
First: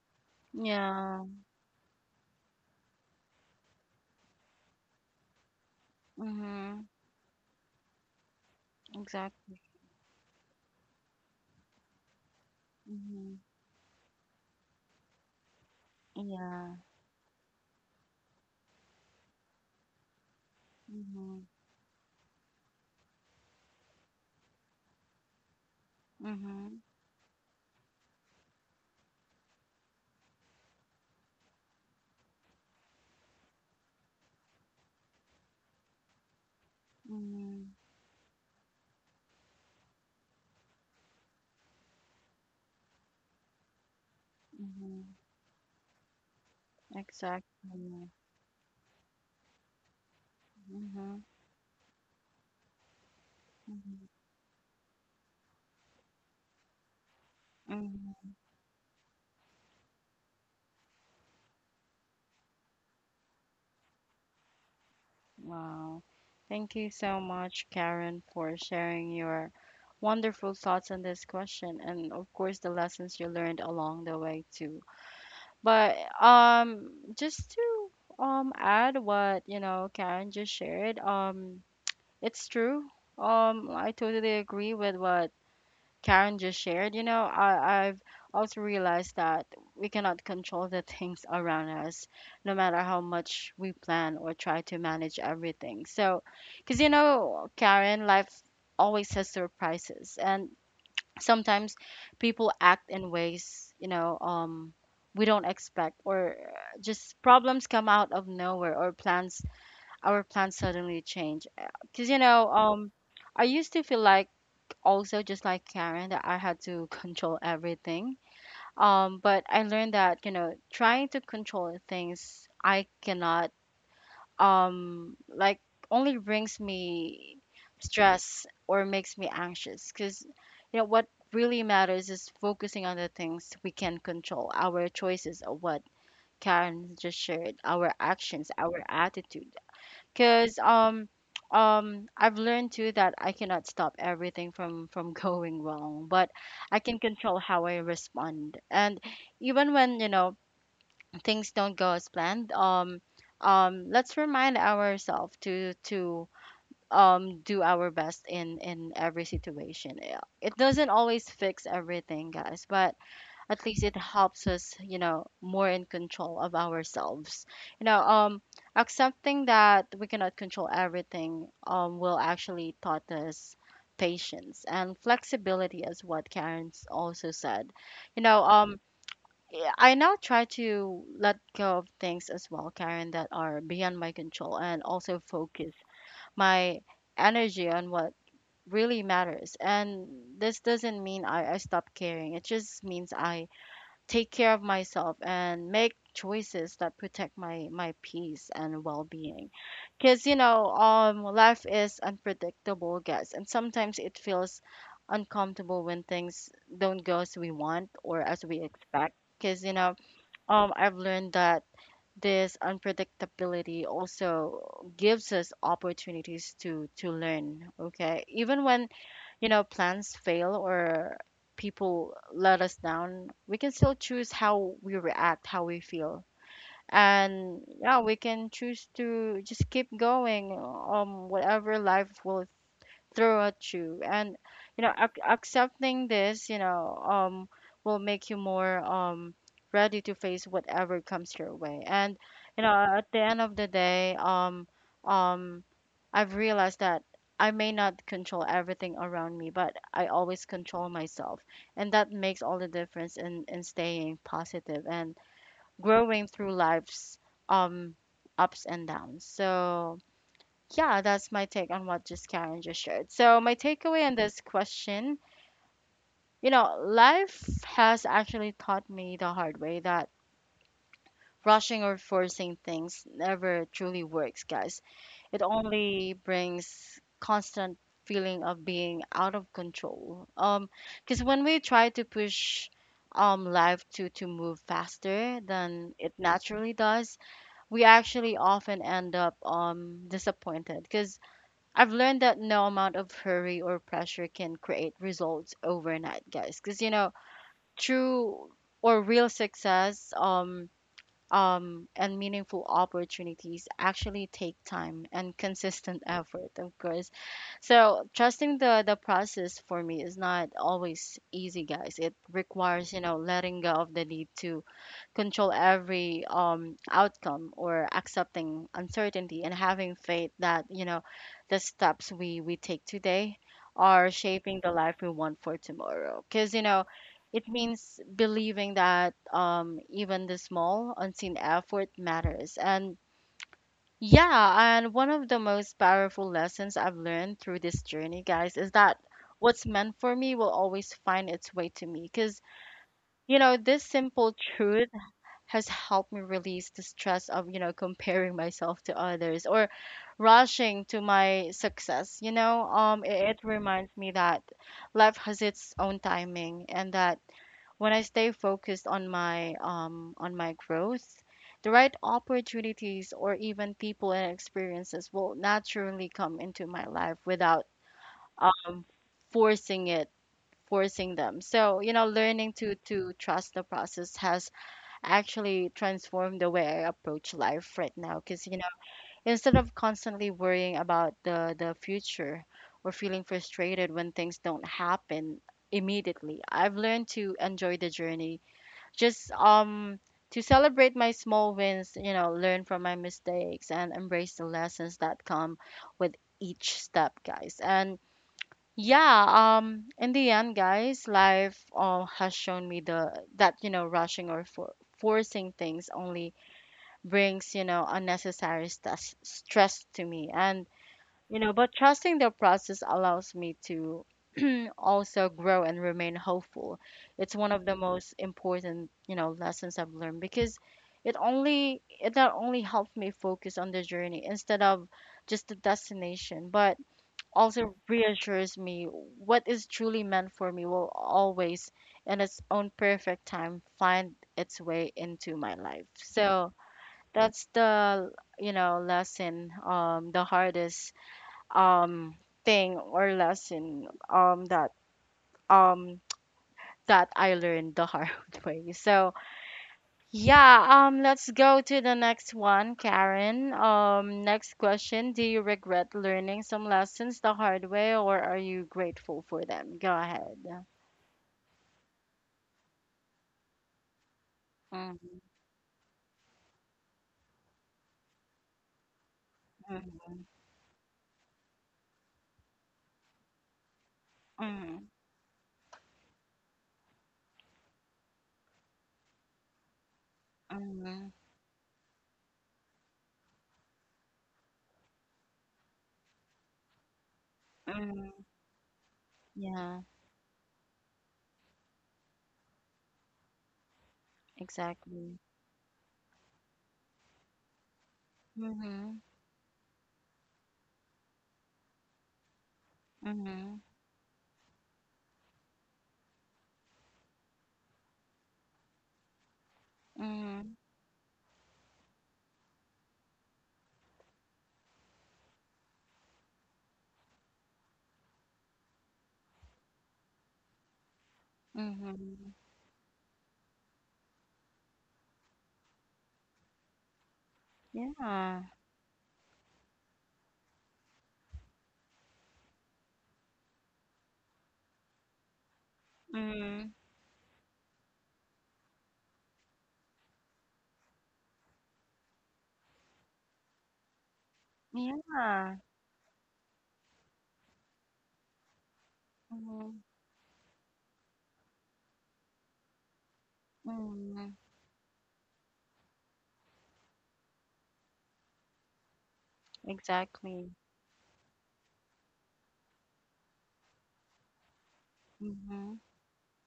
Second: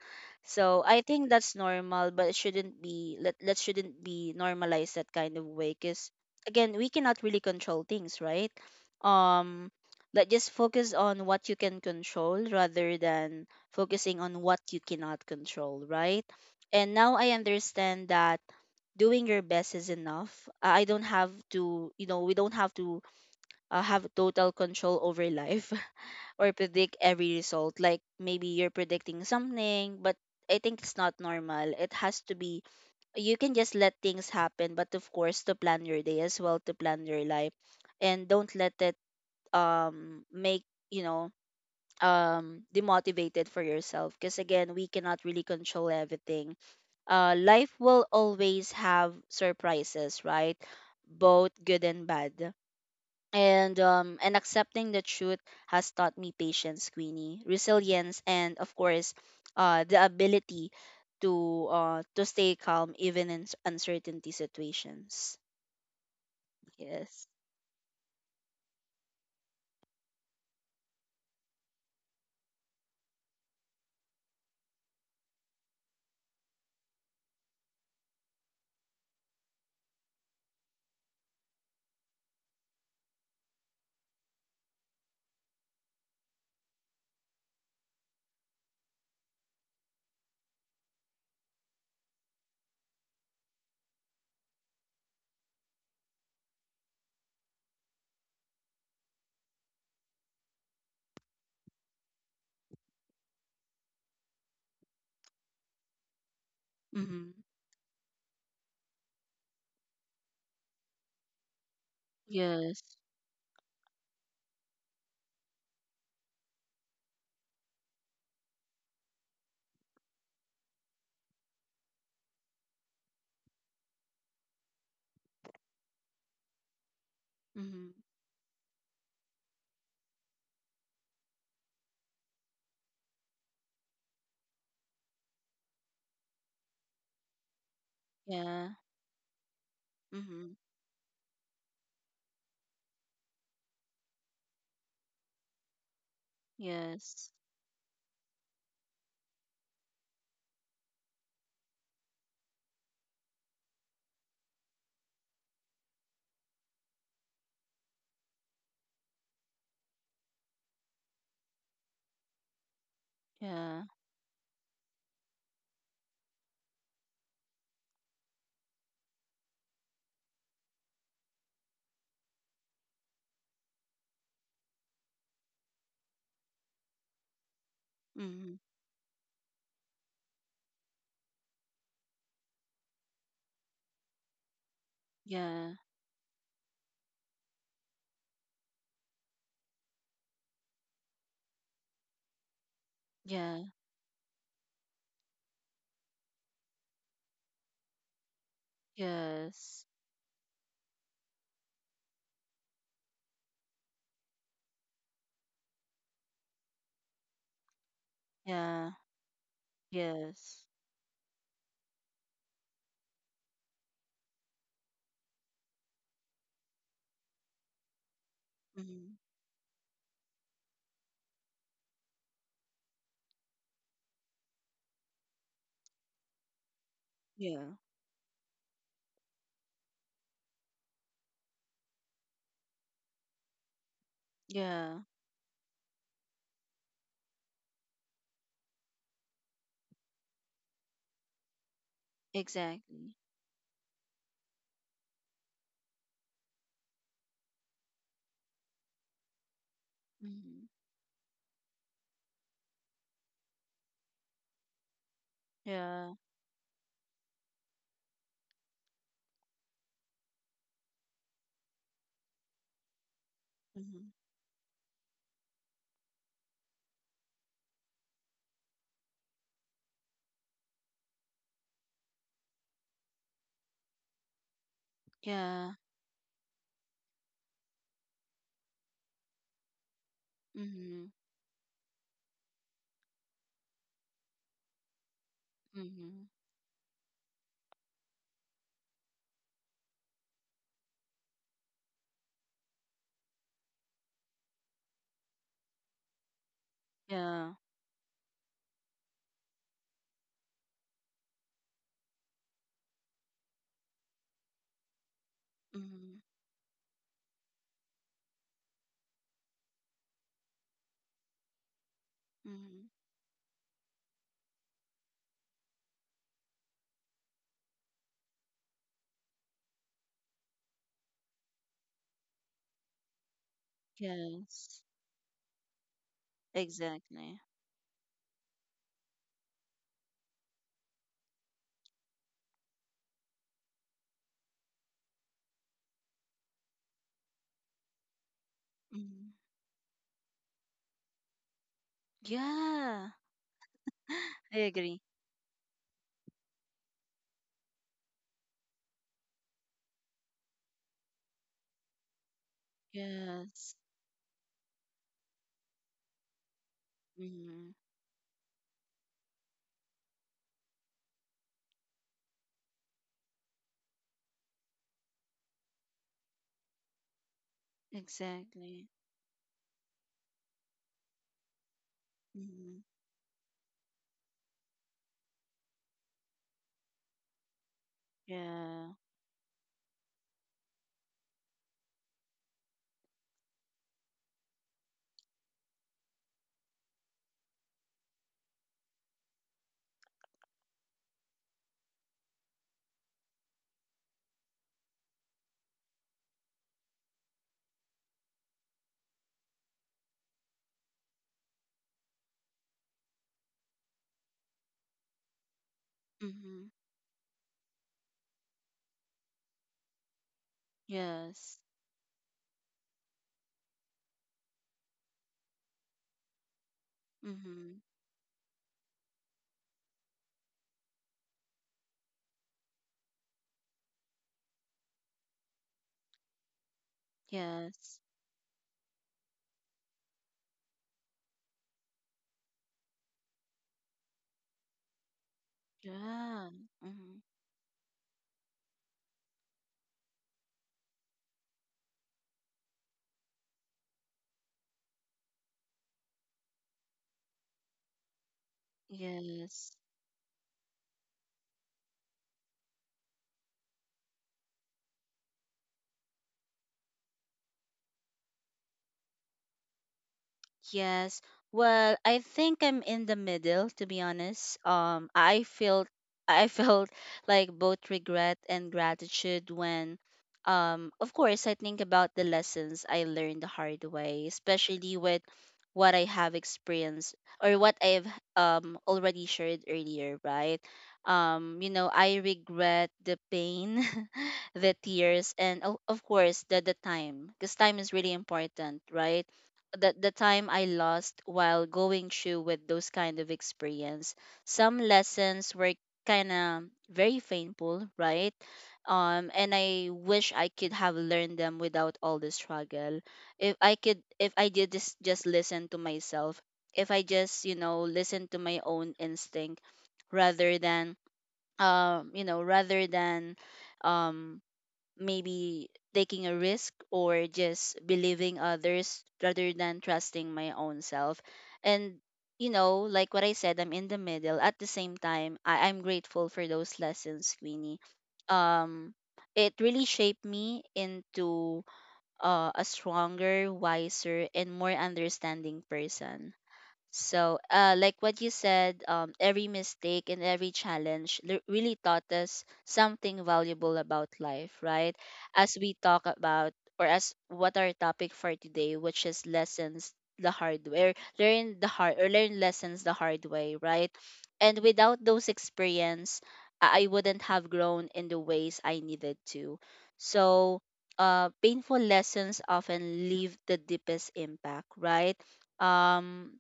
So I
Yeah.
think that's normal, but it shouldn't be let that shouldn't be normalized that kind of way. Cause again
Mhm,
we cannot really control things, right?
exactly.
um let just focus on what you can control, rather
Mhm.
than focusing on what you cannot control, right?
Yeah.
And now I understand that doing your best is enough. I don't have
Mhm,
to, you know, we don't have to, have total control over life or
mhm,
predict every result. Like maybe you're predicting something, but I think it's not normal, it has to be, you can just let things happen, but of course to plan your day as well, to plan your life,
mhm,
and don't let it make, you know, demotivated for yourself, because again we
mhm.
cannot really control everything.
Exactly.
Life will always have surprises, right?
Mhm,
Both good and bad. And
mhm,
and accepting the truth has taught me patience, Queenie, resilience,
mhm.
and of course, the ability to stay calm even in uncertainty situations.
Wow. Thank you so
Yes.
much, Karen, for sharing your wonderful thoughts on this question, and of course the lessons you learned along the way too. But um just to add what, you know, Karen just shared, it's true. I totally agree with what Karen just shared. You know, I've also realized that we cannot control the things around us, no matter how much we plan or try to manage everything. So, because, you know, Karen, life always has surprises. And sometimes people act in ways, you know, we don't expect, or just
Mm-hmm.
problems come out of nowhere, or plans our plans suddenly change. Because you know,
Yes.
I used to feel like, also just like Karen, that I had to control everything. But I learned that, you know, trying to control things I cannot, like, only brings me
Mm-hmm.
stress or makes me anxious. Because you know what really matters is focusing on the things we can control, our choices, or what Karen just shared, our actions,
Yeah.
our attitude.
Mm-hmm.
Because I've learned too that I cannot stop everything from going wrong, but I can
Yes.
control how I respond. And even when, you know, things don't go as planned, let's remind ourselves to do our best in every situation. Yeah. It doesn't always fix everything, guys, but at least
Yeah.
it helps us, you know, more in control of ourselves. You know, accepting that we cannot control everything will actually taught us patience and flexibility, as what Karen's also said. You know,
Mm-hmm.
yeah, I now try to let go of things as well, Karen, that are beyond my control, and also focus
Yeah,
my energy on what really matters. And this doesn't mean I stop caring. It just means I
yeah.
take care of myself and make choices that protect my peace and well-being.
Yes.
Because you know, life is unpredictable, guys, and sometimes it feels uncomfortable when things don't go as we want or as we
Yeah.
expect. Because you know,
Yes.
I've learned that this unpredictability also gives us opportunities to learn, okay? Even when,
Mm-hmm.
you know, plans fail or people let us down, we can still choose how we react, how we feel. And
Yeah.
yeah, we can choose to just keep going, whatever life will throw at you. And, you know,
Yeah.
accepting this, you know, will make you more, ready to face whatever comes your way. And, you know, at
Exactly.
the end of the day, um, I've realized that I may not control everything around me, but I always
Mm-hmm.
control myself. And that makes all the difference in, staying positive and
Yeah.
growing through life's um ups and downs. So yeah, that's my take on what just Karen just shared. So my takeaway
Mm-hmm.
on this question, you know, life has actually taught me the hard way that rushing or forcing things never truly works, guys. It
Yeah.
only brings constant feeling of being out of control.
Mm-hmm.
Because when we try to push life to move faster than it
Mm-hmm.
naturally does, we actually often end up disappointed. Because I've learned that no amount of hurry or pressure can create results overnight, guys. Because you know,
Yeah.
true or real success and meaningful opportunities actually take time and consistent
Mm-hmm.
effort, of course. So trusting the process for me is not always easy, guys. It
Mm-hmm.
requires letting go of the need to control every outcome or accepting uncertainty and having faith that the steps we take today are shaping the
Yes.
life we want for tomorrow, because
Exactly.
it means believing that even the small unseen effort matters. And one of the most powerful lessons I've learned through this journey, guys, is that
Mm-hmm.
what's meant for me will always find its way to me, because
Yeah.
this simple
I
truth
agree.
has helped me release the stress of, comparing myself to others or rushing to my success. It
Yes.
reminds me that life has its own timing, and that
Mm-hmm.
when I stay focused on my on my growth, the right opportunities or even people and experiences will naturally come into my life without um
Exactly.
forcing it forcing them. So learning to
Mm-hmm.
to trust the process has actually transform the way I approach life right now. Because,
Yeah.
instead of constantly worrying about the future or feeling frustrated when things don't happen immediately, I've learned to enjoy the journey. Just to celebrate my small wins, learn from my mistakes and embrace the lessons that come with each step, guys. And yeah, in the end, guys, life has shown me the that rushing or forcing things only
Mm-hmm.
brings unnecessary stress to me, and
Yes.
but trusting the process allows me to also grow and remain hopeful. It's one of
Mm-hmm.
the most important lessons I've learned, because it only it not only helped me focus on the journey instead of just the destination, but also
Yes.
reassures me what is truly meant for me will always, in its own perfect time, find its way into my life.
Yeah.
So
Mm-hmm.
that's the lesson, the hardest um thing or lesson, that um I learned the hard way. So
Yes.
yeah, let's go to the next one, Karen. Next question. Do you regret learning some lessons the hard way, or are you grateful for them? Go ahead.
Yes. Well, I think I'm in the middle, to be honest.
Mm,
I felt I felt like both regret and gratitude when,
mm,
of course, I think about the lessons I learned the hard way,
mm,
especially with what I have experienced or what I've already shared earlier, right?
mm,
You know, I regret the pain, the tears, and of course, the time, because time is
mm.
really important, right?
Yeah,
The time I lost while going through with those kind of experience. Some
exactly.
lessons were kind of very painful, right?
Mm-hmm,
And I wish I could have learned them without all the struggle.
mm-hmm,
If I could, if I did just listen to myself, if I just, you know, listen to my own instinct,
mm-hmm,
rather than you know, rather than um maybe taking a risk, or just believing others, rather than trusting my own self. And
mm-hmm.
you know, like what I said, I'm in the middle. At the same time, I'm grateful for those lessons, Queenie.
Yeah.
um it really shaped me into, a stronger, wiser, and more understanding person.
Mm,
So, like what you said, every mistake and every challenge really taught us something valuable about life, right?
yeah.
As we talk about, or as what our topic for today, which is
Mm-hmm,
lessons the hard way, or learn the hard, or learn lessons the hard way, right?
mm,
And without those experience, I wouldn't have grown in the ways I needed to.
exactly.
So, painful lessons often leave the deepest impact, right?
Mm-hmm,
Um,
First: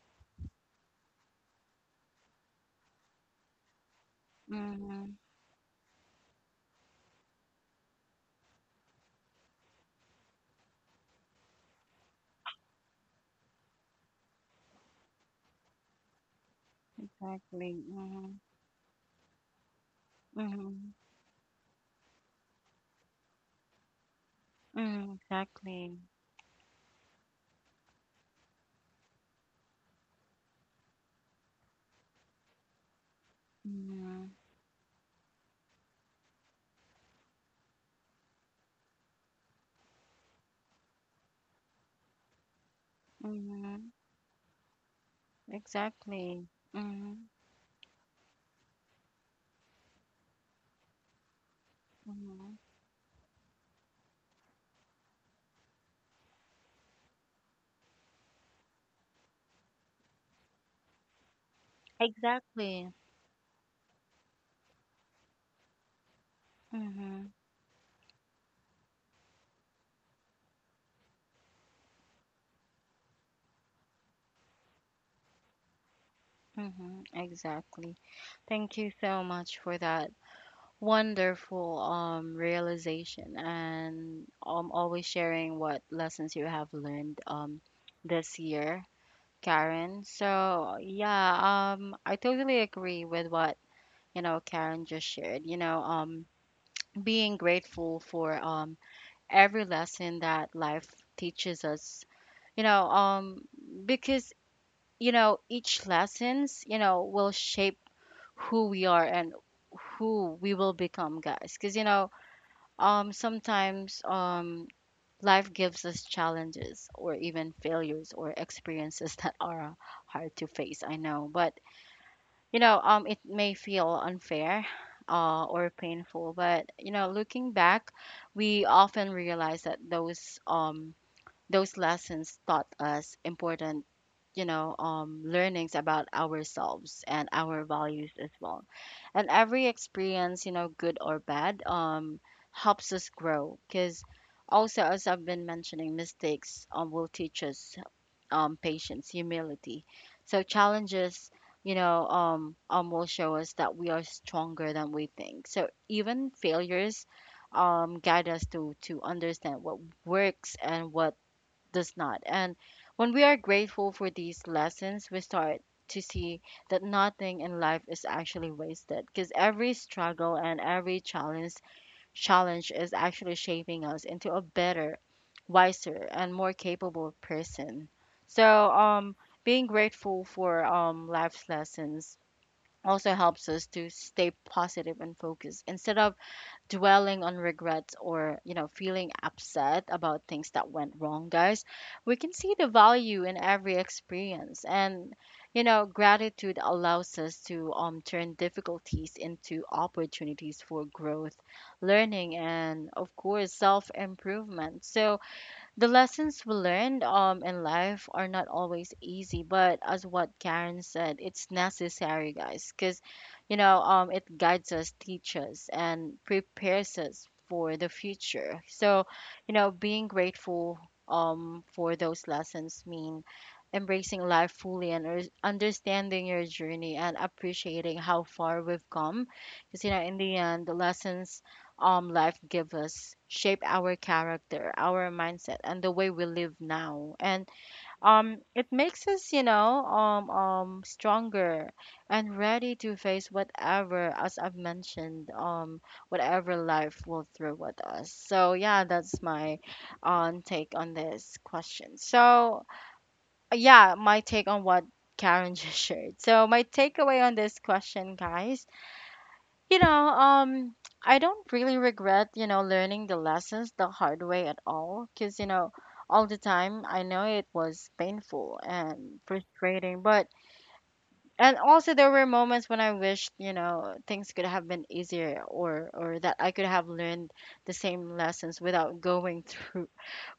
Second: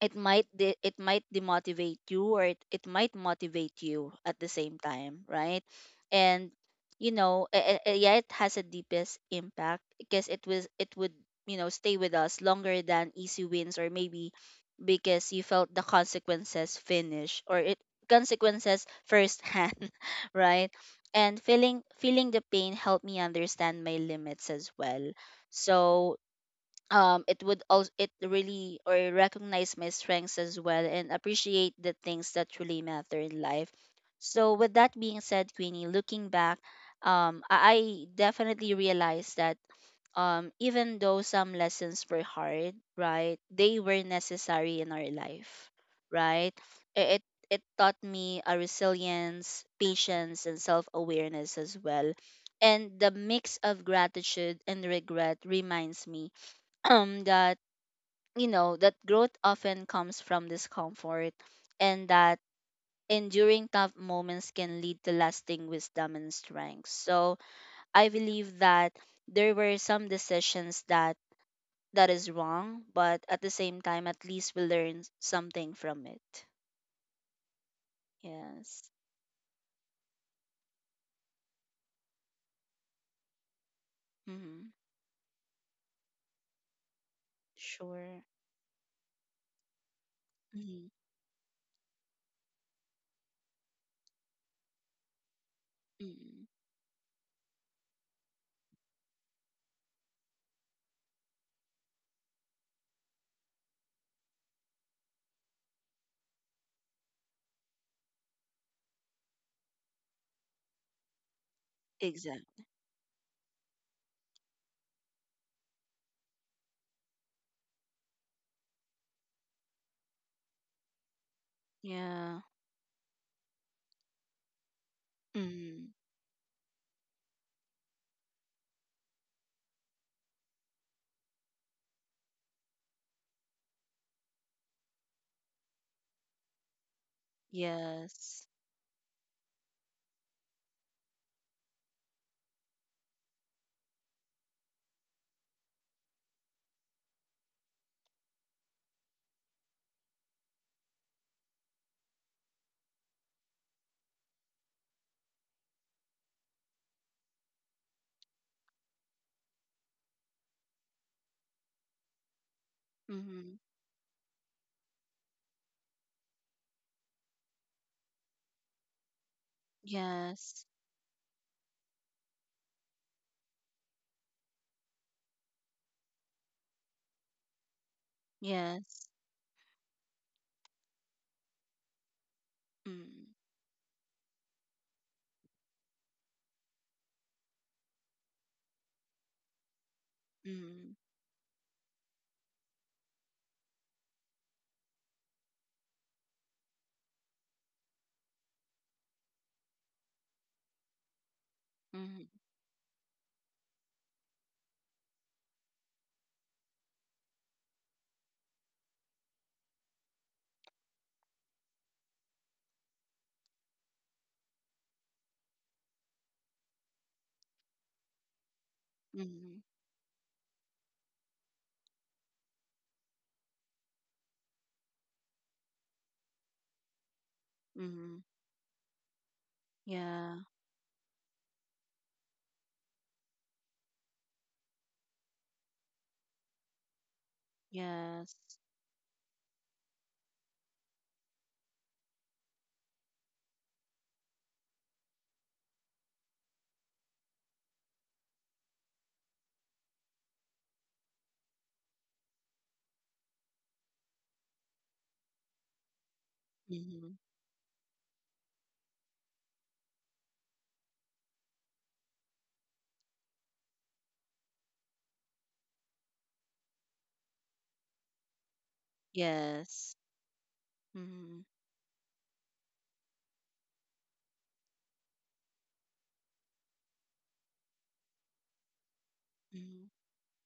it it might demotivate you or it might motivate you at the same
mm-hmm,
time, right? And yeah, it has a deepest impact because it was, it would, you know, stay with us longer than easy wins, or maybe because you felt the consequences finish or it
exactly. Mm-hmm,
consequences firsthand right.
mm-hmm.
And feeling the pain helped me understand my limits as well.
Mm, exactly.
So, it would also it really or recognize my strengths as well and appreciate the things that truly matter in life.
Mm-hmm.
So with that being said, Queenie, looking back, I definitely realized that, even though some lessons were hard, right, they
Mm-hmm.
were necessary in our life, right?
Exactly.
It
Mm-hmm.
it taught me a resilience, patience, and self awareness as well.
Mm-hmm.
And the mix of gratitude and regret reminds me that you know that growth often comes from discomfort and that
Exactly.
enduring tough moments can lead to lasting wisdom and strength.
Mm-hmm.
So I believe that there were some decisions that that is wrong, but at the same time at least we learn something from it.
Mm-hmm. Exactly.
Yes.
Thank you so much for that wonderful realization, and
Mm-hmm.
always sharing what lessons you have learned
Sure.
this year, Karen. So
Mm-hmm.
yeah, I totally agree with what Karen just shared. You know,
Mm-hmm.
being grateful for every lesson that life teaches us, you know um because each lessons will shape who we are and who we will become, guys, because
Exactly.
sometimes life gives us challenges or even failures or experiences that are hard to face, I know, but
Yeah.
it may feel unfair, or
Mm-hmm.
painful, but looking back we often realize that those lessons taught us important, learnings about ourselves and our values as
Yes.
well. And every experience, good or bad, helps us grow, because also, as I've been mentioning, mistakes will teach us patience, humility. So challenges, will show us that we are stronger than we think, so even failures guide us to understand what works and what does not. And when we are
Mm-hmm.
grateful for these lessons, we start to see that nothing in life is actually wasted, because every struggle
Yes.
and every challenge is actually shaping us into a better, wiser, and more capable person. So,
Yes.
being grateful for life's lessons also
Mm-hmm.
helps us to stay positive and focused instead of dwelling on regrets or, feeling upset about things that
Mm-hmm.
went wrong, guys. We can see the value in every experience. And, gratitude allows us to turn difficulties into opportunities for growth,
Mhm,
learning, and, of course, self improvement. So, the lessons we learned in life are not always easy, but as what Karen said, it's necessary, guys, because it guides us, teaches, and prepares us for the future. So,
mhm,
being grateful for those lessons mean embracing life fully and understanding your journey and appreciating
mhm.
how far we've come, because in
Yeah.
the end the lessons life give us shape our character, our mindset, and the way we live now. And
Yes.
it makes us, stronger and ready to face whatever, as I've mentioned, whatever life will throw at us. So yeah, that's my take on this question. So yeah, my take on what Karen just shared. So my
Mhm.
takeaway on this question, guys, you know, um, I don't really regret, learning the lessons the hard way at all, because, all the time I know it was painful and
Yes.
frustrating, but
Mhm,
and also there were moments when I wished, things could have been easier, or that I could have learned the same lessons without going
mhm,
through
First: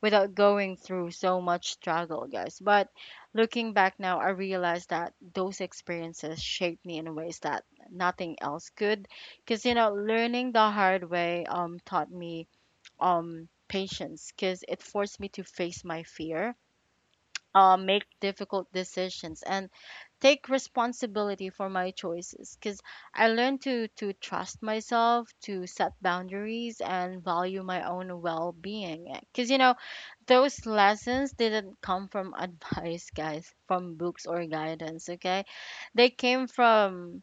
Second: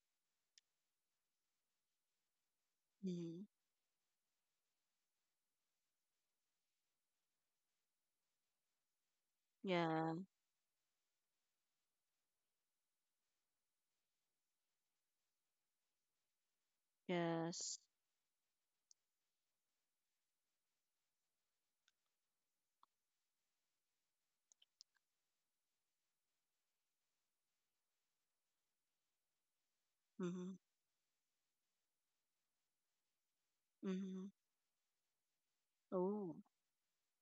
without going through so much struggle, guys. But
mhm.
looking back now, I realized that those experiences shaped me in ways that nothing else could. Because,
Yeah.
learning the hard way taught me patience, because it forced me to face my fear.
Yes.
Make difficult decisions and take responsibility for my choices, because I learned to trust myself, to set boundaries, and value my own well being. Because
Mhm,
those lessons didn't come from advice, guys, from books
mhm.
or guidance, okay? They
Oh,
came from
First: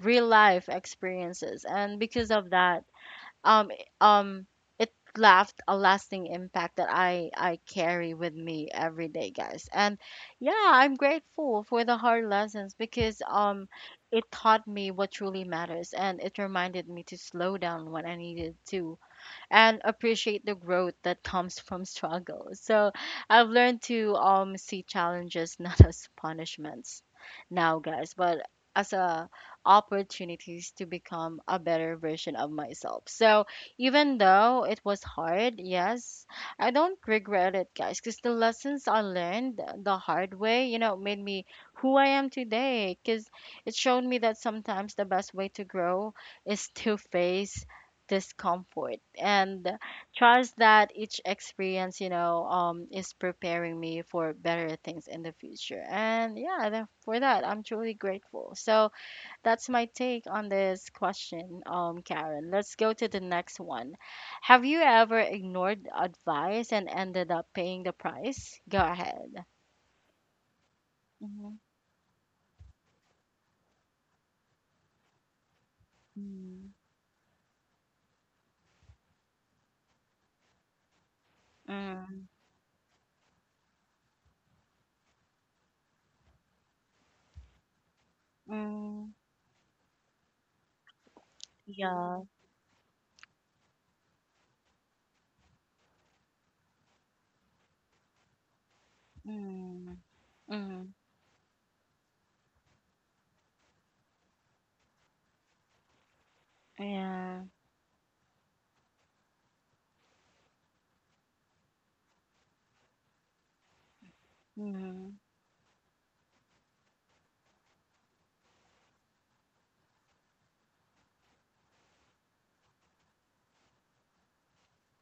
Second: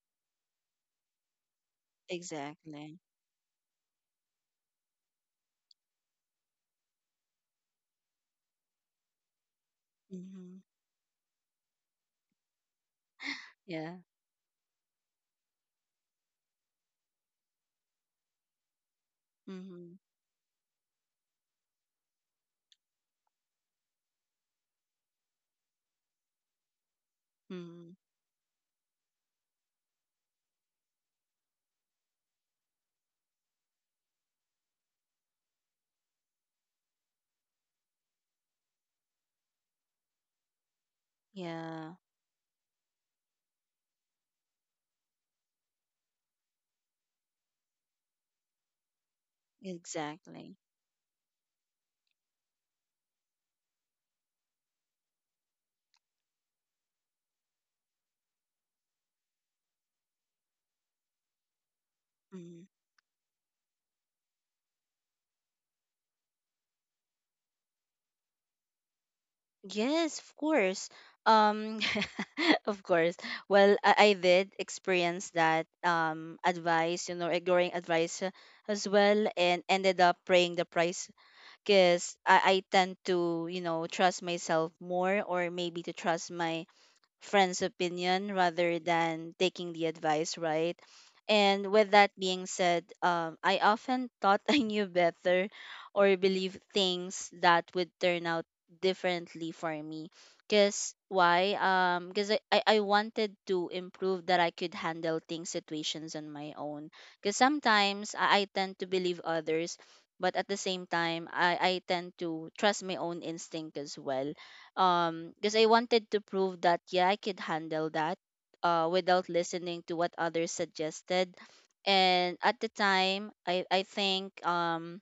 real life experiences, and because of that,
exactly.
um um it left a lasting impact that I carry with me every day, guys. And
Mhm.
yeah, I'm grateful for the hard lessons, because
Yeah.
it taught me what truly matters, and it reminded me to slow down when I needed to and
Mhm,
appreciate the growth that comes from struggle. So I've learned to see challenges not as punishments now,
mhm.
guys, but as a opportunities to become a better version of myself. So even though it was hard, yes, I don't regret it, guys, because the lessons I learned the hard way, made me who
Yeah.
I am today. Because it showed me that sometimes the best way to grow is to face discomfort and trust
Exactly.
that each experience, is preparing me for better things in the future. And yeah, for that I'm truly grateful. So that's my take on this question. Karen,
Mhm.
let's go to the next one. Have you ever ignored advice and ended up paying the price? Go ahead.
Yes, of course.
Mm-hmm.
Um, of course. Well, I did experience that
Mm,
advice, you know, ignoring advice, as well, and ended up paying the price because
mm,
I tend to you know trust myself more, or maybe to trust my friend's opinion rather
mm,
than taking the advice, right? And with that
yeah,
being said, I often thought I knew better or believed things that would turn out differently for
mm,
me.
mm,
Cause why? Cause I wanted to improve that I could handle things situations on my own. Cause
yeah,
sometimes I tend to believe others, but at the same time I tend to trust my own instinct as well
mm,
because I wanted to prove that yeah, I could handle that without listening to what others suggested. And at the time i think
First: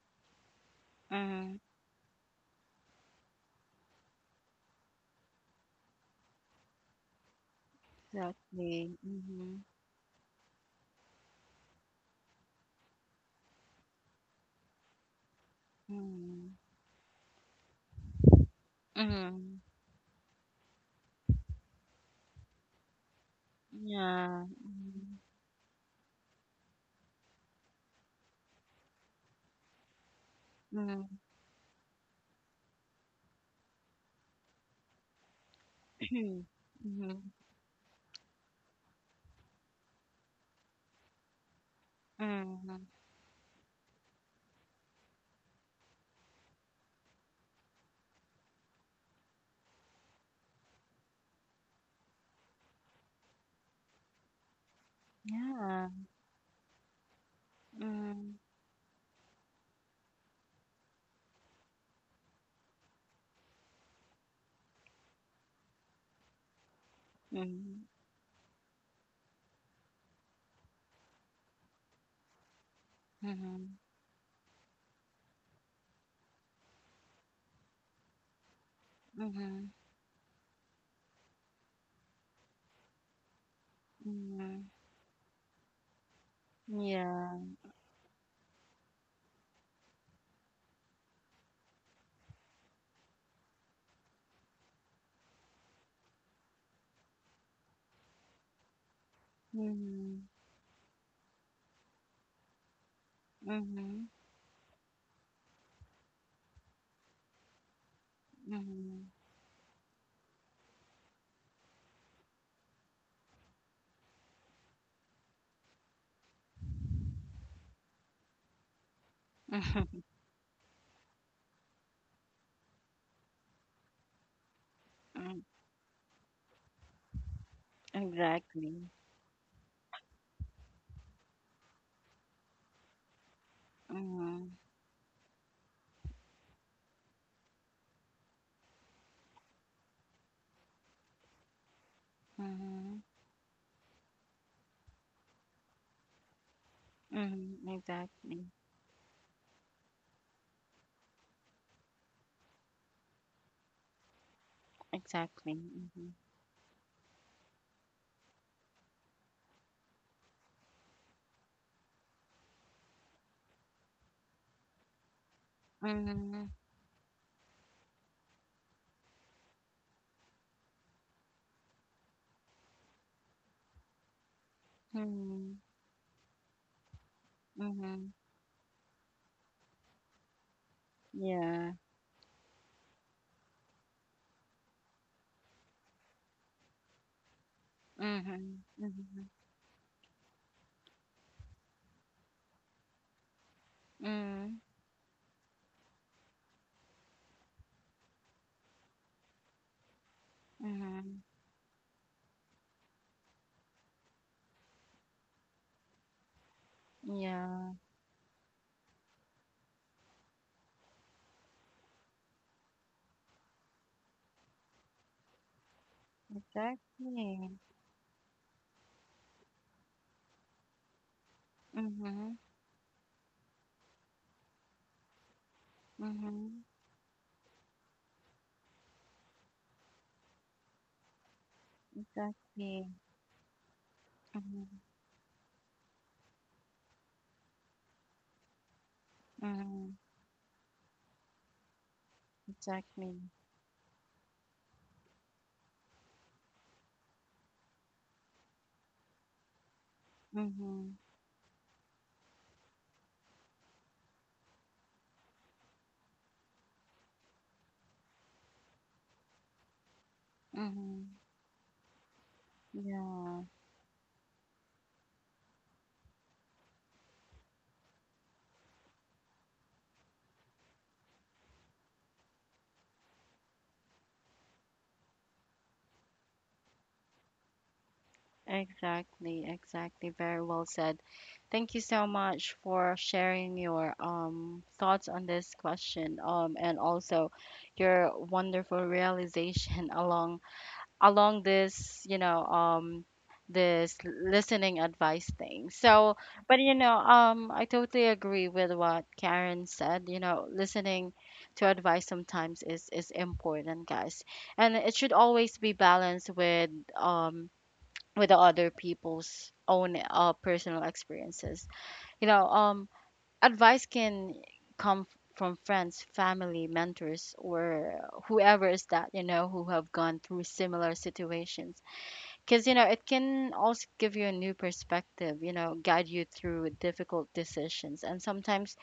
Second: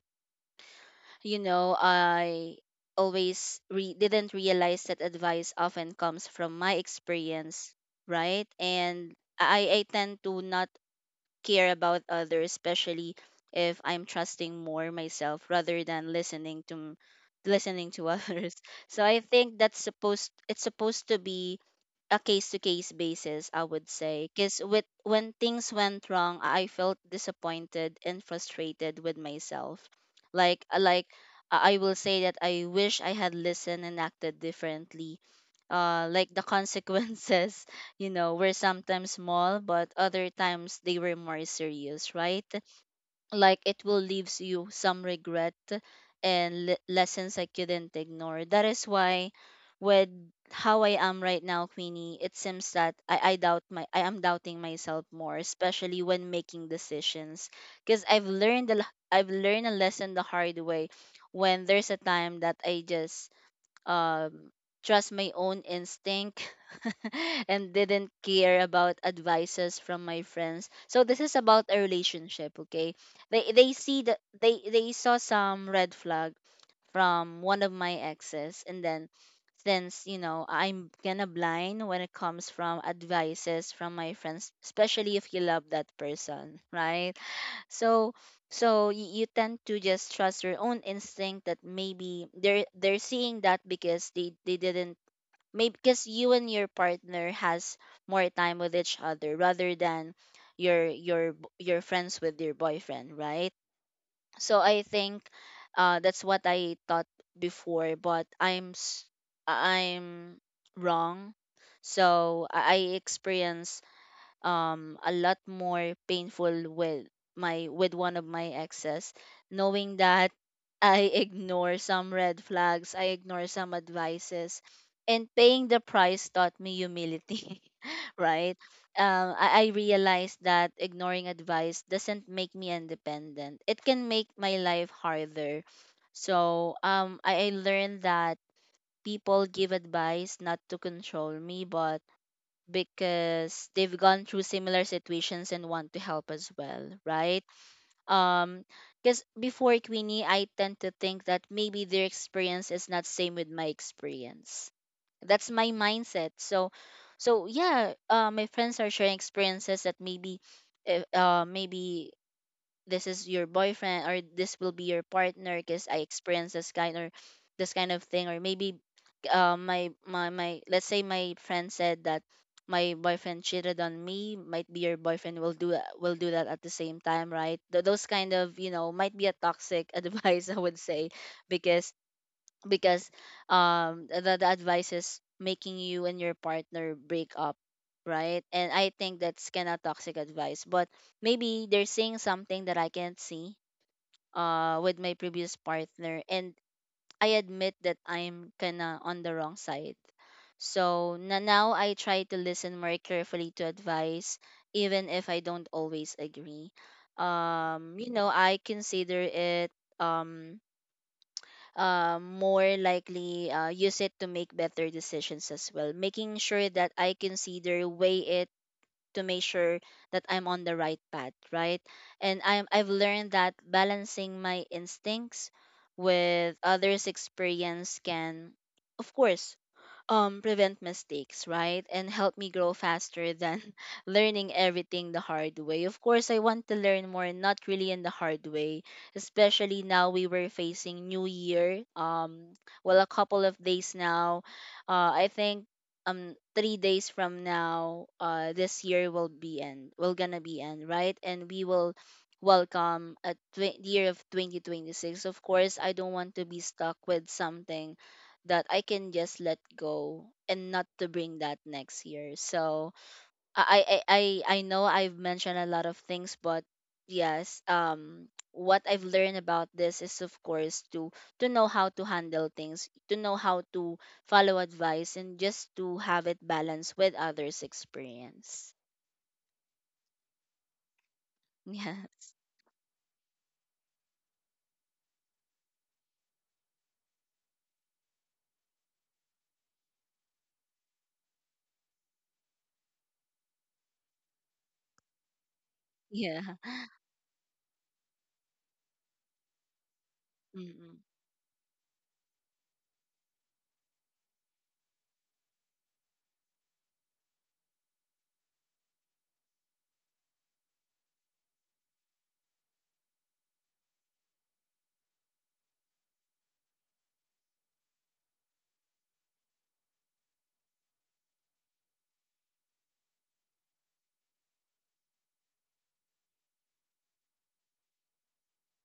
you
mm.
know I always didn't realize that advice often comes from my experience, right.
Exactly.
And
Mhm.
i tend to not care about others, especially if I'm trusting more myself rather than
Mhm.
listening to others. So I think
Mhm.
that's supposed it's supposed to be a case to case basis, I would say,
Yeah.
because with when things went wrong, I felt disappointed and frustrated with myself. Like
Mhm.
I will say that I wish I had listened and acted differently, like the
Mhm.
consequences, you know, were sometimes small, but other times they were more serious, right?
Mhm. Mhm.
Like it will leaves you some regret and lessons I couldn't ignore. That is why, with how I am right now, Queenie, it seems that I am doubting myself more,
Yeah.
especially when making decisions,
Mhm.
because
Mhm.
I've learned a lesson the hard way. When there's a time that I just, um, trust my own instinct and
Mhm.
didn't care about advices from my friends. So this is about a relationship, okay? They
Mhm.
see that they saw some red flag from one of my exes, and then since you know I'm gonna blind when it comes from advices from my friends,
Mhm.
especially if you love that person, right?
Yeah.
So you tend to just trust your own instinct that maybe they're seeing that because they didn't, maybe because you and your partner has more time with each other rather than
Mhm.
your your friends with your boyfriend, right?
Mhm.
So I think that's what I thought before, but
Mhm. Mhm.
I'm wrong. So I experience a lot more painful with my with one of my exes knowing that I ignore some red flags, I ignore some advices, and paying the price taught me humility, right?
Exactly.
I realized that ignoring advice doesn't make me independent. It can make
Mhm.
my life harder. So I learned that people give advice not to control me, but
Mhm.
because they've gone through similar situations and want to help as well, right?
Mhm. Exactly.
um because before, Queenie, I tend to think that maybe their experience is not same with my experience. That's
Exactly.
my
Mhm.
mindset. So, so yeah, my friends are sharing experiences that maybe, maybe this is your boyfriend or this will be your partner because I
Mhm.
experienced this kind, or this kind of thing, or maybe my my my let's say my friend said that my boyfriend cheated on me, might be your boyfriend
Mhm.
will do that at the same time, right? Those
Mhm.
kind of you know might be a toxic advice, I would say,
Yeah.
because because the advice is making you and your partner break up, right.
Mhm.
And I think
Mhm.
that's kind of toxic advice, but maybe they're saying something that I can't see
Mhm.
with my previous partner. And I admit that I'm kind of on the wrong side. So
Mhm.
na now I try to listen more carefully to advice, even if I don't always agree.
Yeah,
You know I consider it, um more likely, use it to make better decisions as well, making sure that I
exactly.
consider, weigh it, to make sure that I'm on the right path, right?
Mm-hmm.
And I've learned that balancing my instincts with
Mm-hmm.
others' experience can, of course, prevent mistakes, right? And help me grow
Exactly.
faster than learning
Mm-hmm.
everything the hard way. Of course, I want to learn more, not really in the hard way, especially
Mm-hmm.
now we were facing New Year. Well, a
Exactly.
couple of days now. I think 3 days from now, this year will be end. Will gonna be end,
Mm-hmm.
right? And we will welcome a year of 2026. Of course I don't want to be stuck with something that I can just let go and not to
Mm-hmm.
bring that next year. So
Yeah,
I know I've mentioned a lot of things, but yes, what I've learned about this is of course to know how to handle things, to know how to follow advice, and just to have it balanced with others' experience.
exactly. Exactly. Very well said. Thank you so
Yes.
much for sharing your thoughts on this question, and also your wonderful realization along this, this listening advice thing. So
Yeah.
but I totally agree with what Karen said.
Mm-mm.
Listening to advice sometimes is important, guys, and it should always be balanced with um the other people's own, personal experiences. you know um Advice can come from friends, family, mentors, or whoever is that, who have gone through similar situations. Because, it can also give you a new perspective, guide you through difficult decisions and sometimes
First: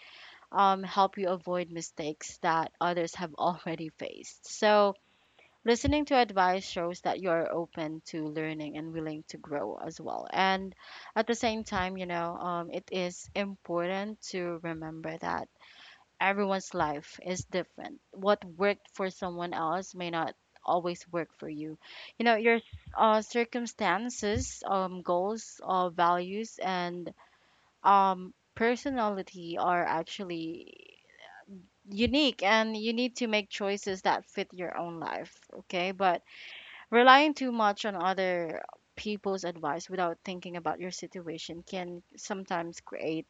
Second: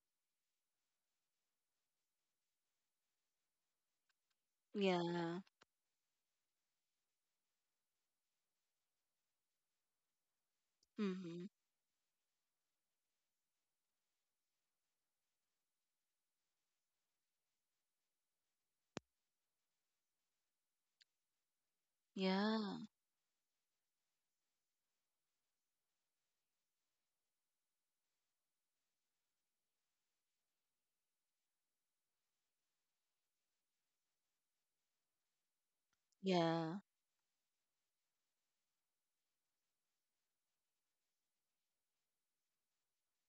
help you avoid mistakes that others have already faced. So,
Yeah.
listening to advice shows that you're open to learning and willing to grow as well. And at the
Mm-hmm.
same time, it is important to remember that everyone's life is different. What worked for someone else may not always work for you. You know,
Yeah.
your circumstances, goals, values, and personality are actually unique, and you need to make choices that fit your own life, okay? But
Yeah.
relying too much on other people's advice without thinking about your situation can sometimes create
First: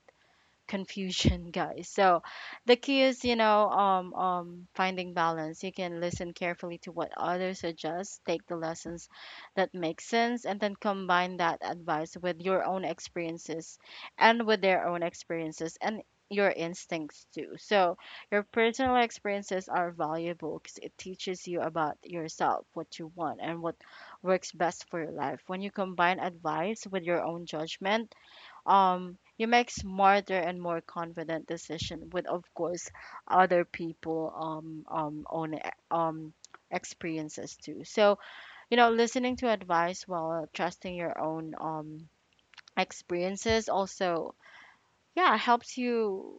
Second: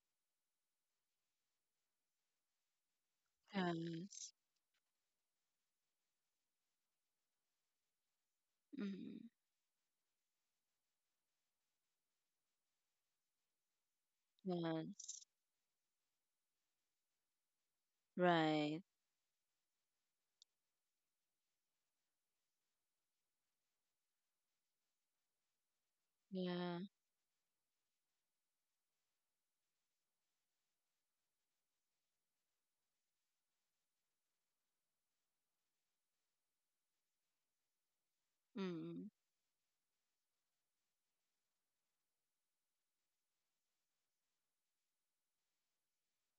confusion guys. So the key is,
Yes.
finding balance. You can listen carefully to what others suggest, take the lessons
Mm-hmm.
that make sense, and then combine that advice with your own experiences and with their own
Yes.
experiences and your instincts too. So your
Right.
personal experiences are valuable because it teaches you about yourself, what you want and what works best for your life. When you combine
Yeah.
advice with your own judgment, you make smarter and more confident decision, with of course other people um experiences too. So you know,
Mm.
listening to advice while trusting your own experiences also, yeah, helps you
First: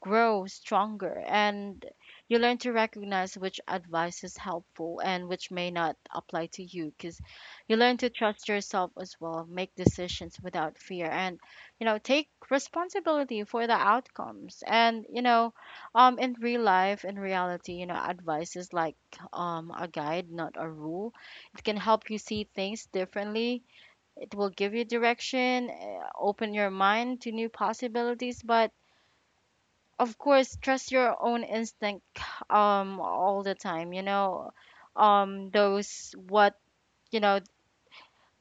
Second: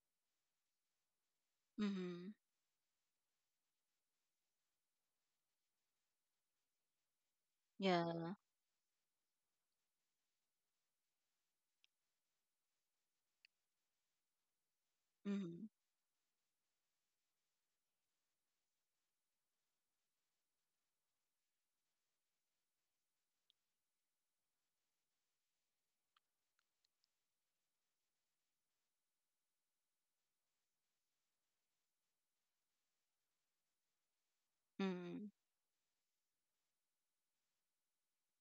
grow stronger, and
Mhm.
you learn to recognize which advice is helpful and which may not apply to you, because you learn to
Yeah.
trust yourself as well, make decisions without fear, and you know, take responsibility for the outcomes. And you know,
Mhm.
in real life, in reality, you know, advice is like a guide, not a rule. It can help you see things differently, it will give you direction, open your mind to new possibilities, but of course, trust your own instinct all the time, you know.
Mhm.
Those what, you know,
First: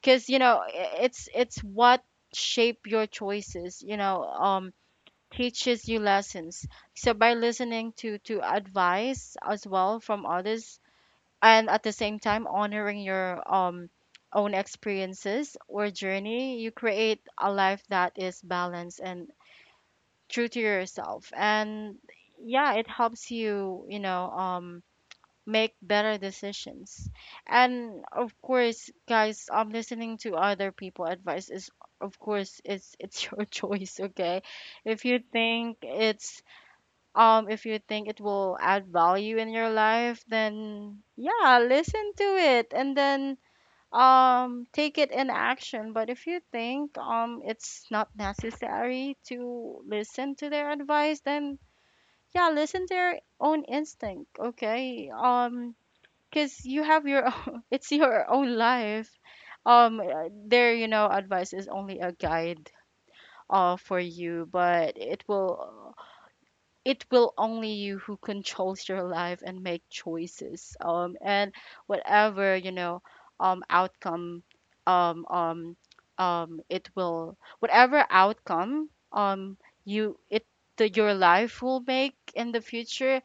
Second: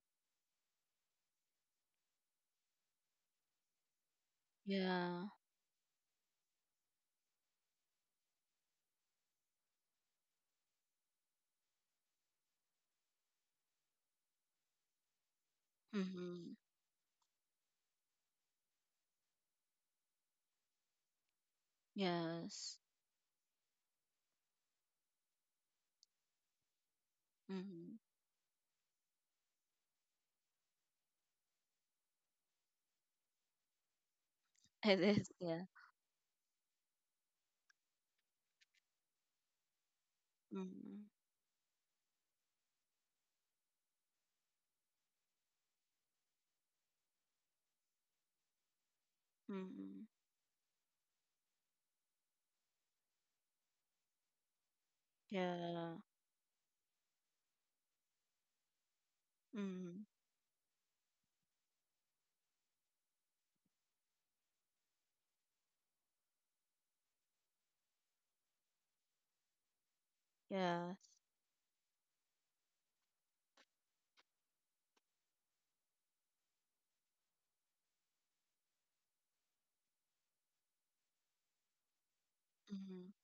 cuz you know, it's what shape your choices, you know,
Yeah.
teaches you lessons. So by listening to advice as well from others, and at the same time honoring your own experiences or
Mhm.
journey, you create a life that is balanced and true to yourself, and yeah,
Yes.
it helps you, you know make better decisions.
Mhm.
And of course guys, listening to other people advice is, of course, it's your choice, okay?
It
If you
is. Yeah.
think it's, if you think it will add value in your life, then
Mhm.
yeah, listen to it, and then take it in action. But if you think it's not necessary to
Mhm.
listen to their advice, then yeah, listen to your own instinct, okay?
Yeah.
Because you have your own, it's your own life.
Mhm.
Their, you know, advice is only a guide for you, but it will, it will only you who controls your life and make choices
Yeah.
and whatever, you know, outcome, um um it will, whatever outcome, you it, your life will make in the
Mhm.
future.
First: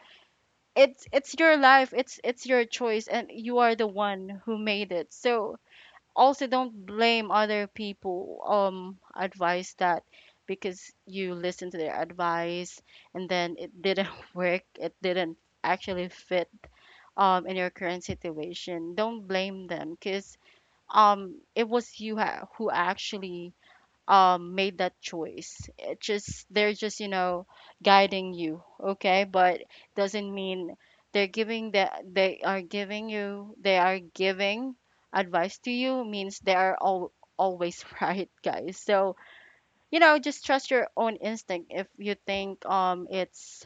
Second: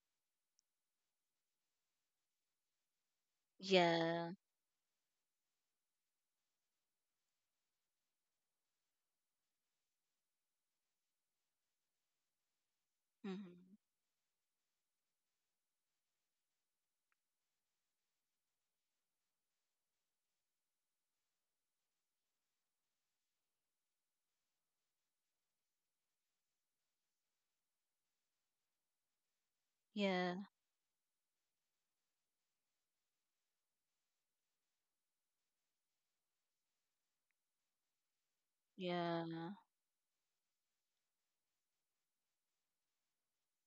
It's your life, it's your choice, and you are the one
Yeah.
who made it. So also, don't blame other people advice that, because you listen to their advice, and then
Mhm.
it didn't work, it didn't actually fit in your current situation. Don't blame them, because it was who actually made that choice. It just, they're just, you know, guiding you, okay? But doesn't
Yeah.
mean they are giving advice to you means they are all always right, guys. So
Yeah.
you know, just trust your own instinct. If you think it's,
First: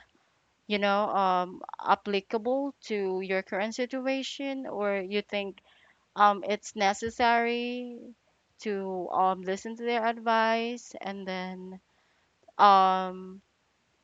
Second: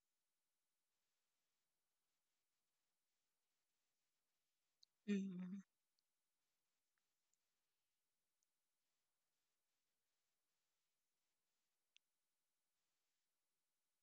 you know, applicable to your current situation, or you think
Mhm.
it's necessary to listen to their advice, and then um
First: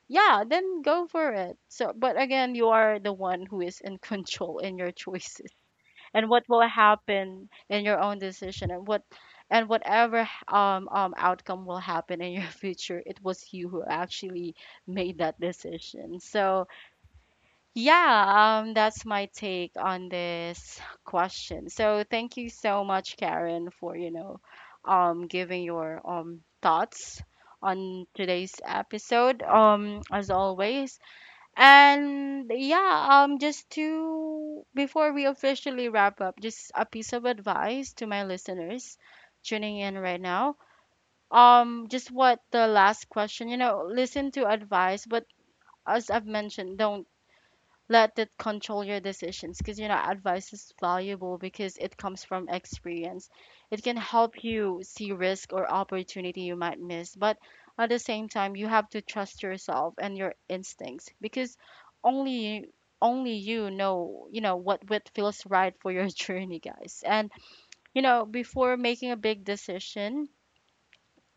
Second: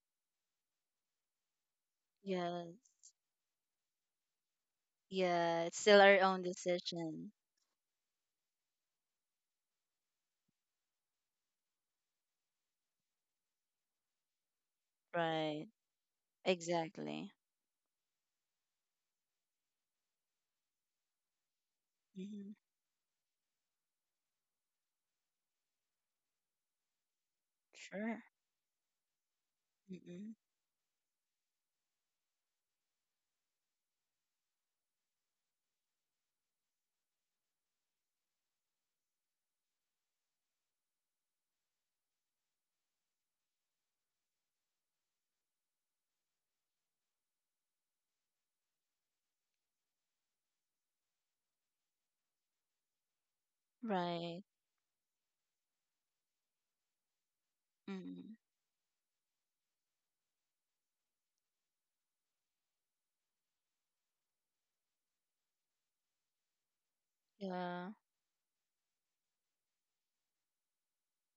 yeah, then go for it. So but again, you
Yes.
are the one who is in control in your choices,
Yeah. It's still our
and what
own
will
decision.
happen in your own decision, and what, and whatever outcome will happen in your future, it was you who actually made that
Right.
decision. So
Exactly.
yeah, that's my take on this question. So thank you
Mhm.
so much, Karen, for, you know, giving your thoughts on
Sure.
today's episode, as
Mhm.
always. And yeah, just to, before we officially wrap up, just a piece of advice to my listeners tuning in right now. Just what the last question, you know, listen to advice, but as I've mentioned, don't let it control your decisions, because you know, advice is valuable because it comes from experience. It can help
Right.
you see risk or opportunity you might miss, but at the same
Mhm.
time, you have to trust yourself and your instincts, because only only you know, you know what feels right for your journey, guys. And
Yeah.
you know, before making a big decision,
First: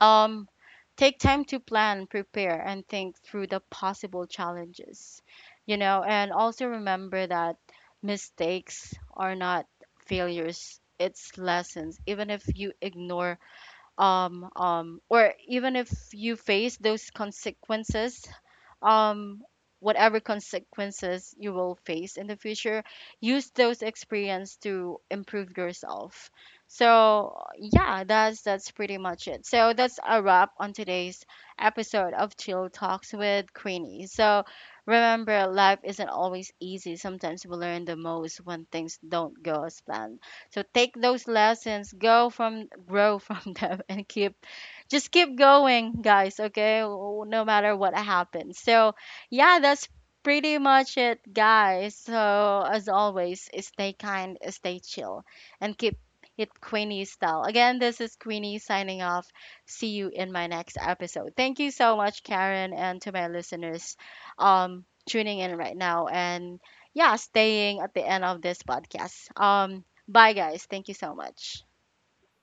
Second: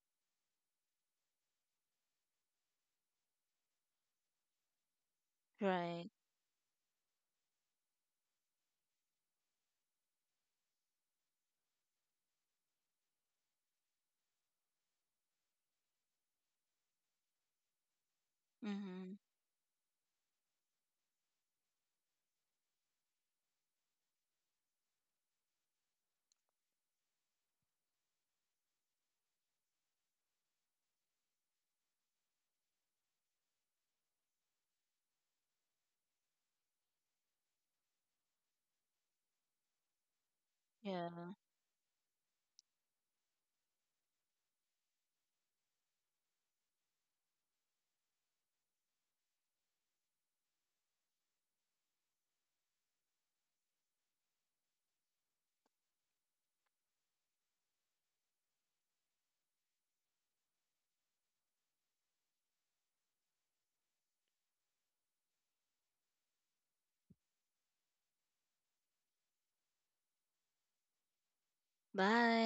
um, take time to plan, prepare, and think through the possible challenges, you know.
Right.
And also, remember that mistakes are not failures, it's lessons. Even if you ignore or even if you face those consequences,
Mhm.
um, whatever consequences you will face in the future, use those experience to improve yourself. So yeah, that's pretty much it. So that's a wrap on today's episode of Chill Talks with Queenie. So remember, life isn't always easy. Sometimes we learn the most when things don't go as planned. So take those
Yeah.
lessons, go from grow from them, and keep, just keep going, guys, okay? No matter what happens. So yeah, that's pretty much it, guys. So as always, stay kind, stay chill, and keep it Queenie style. Again, this is Queenie signing off. See you in my next episode. Thank you so much, Karen, and to my listeners tuning in right now, and yeah, staying at the end of this podcast. Bye, guys. Thank you so much.
Bye.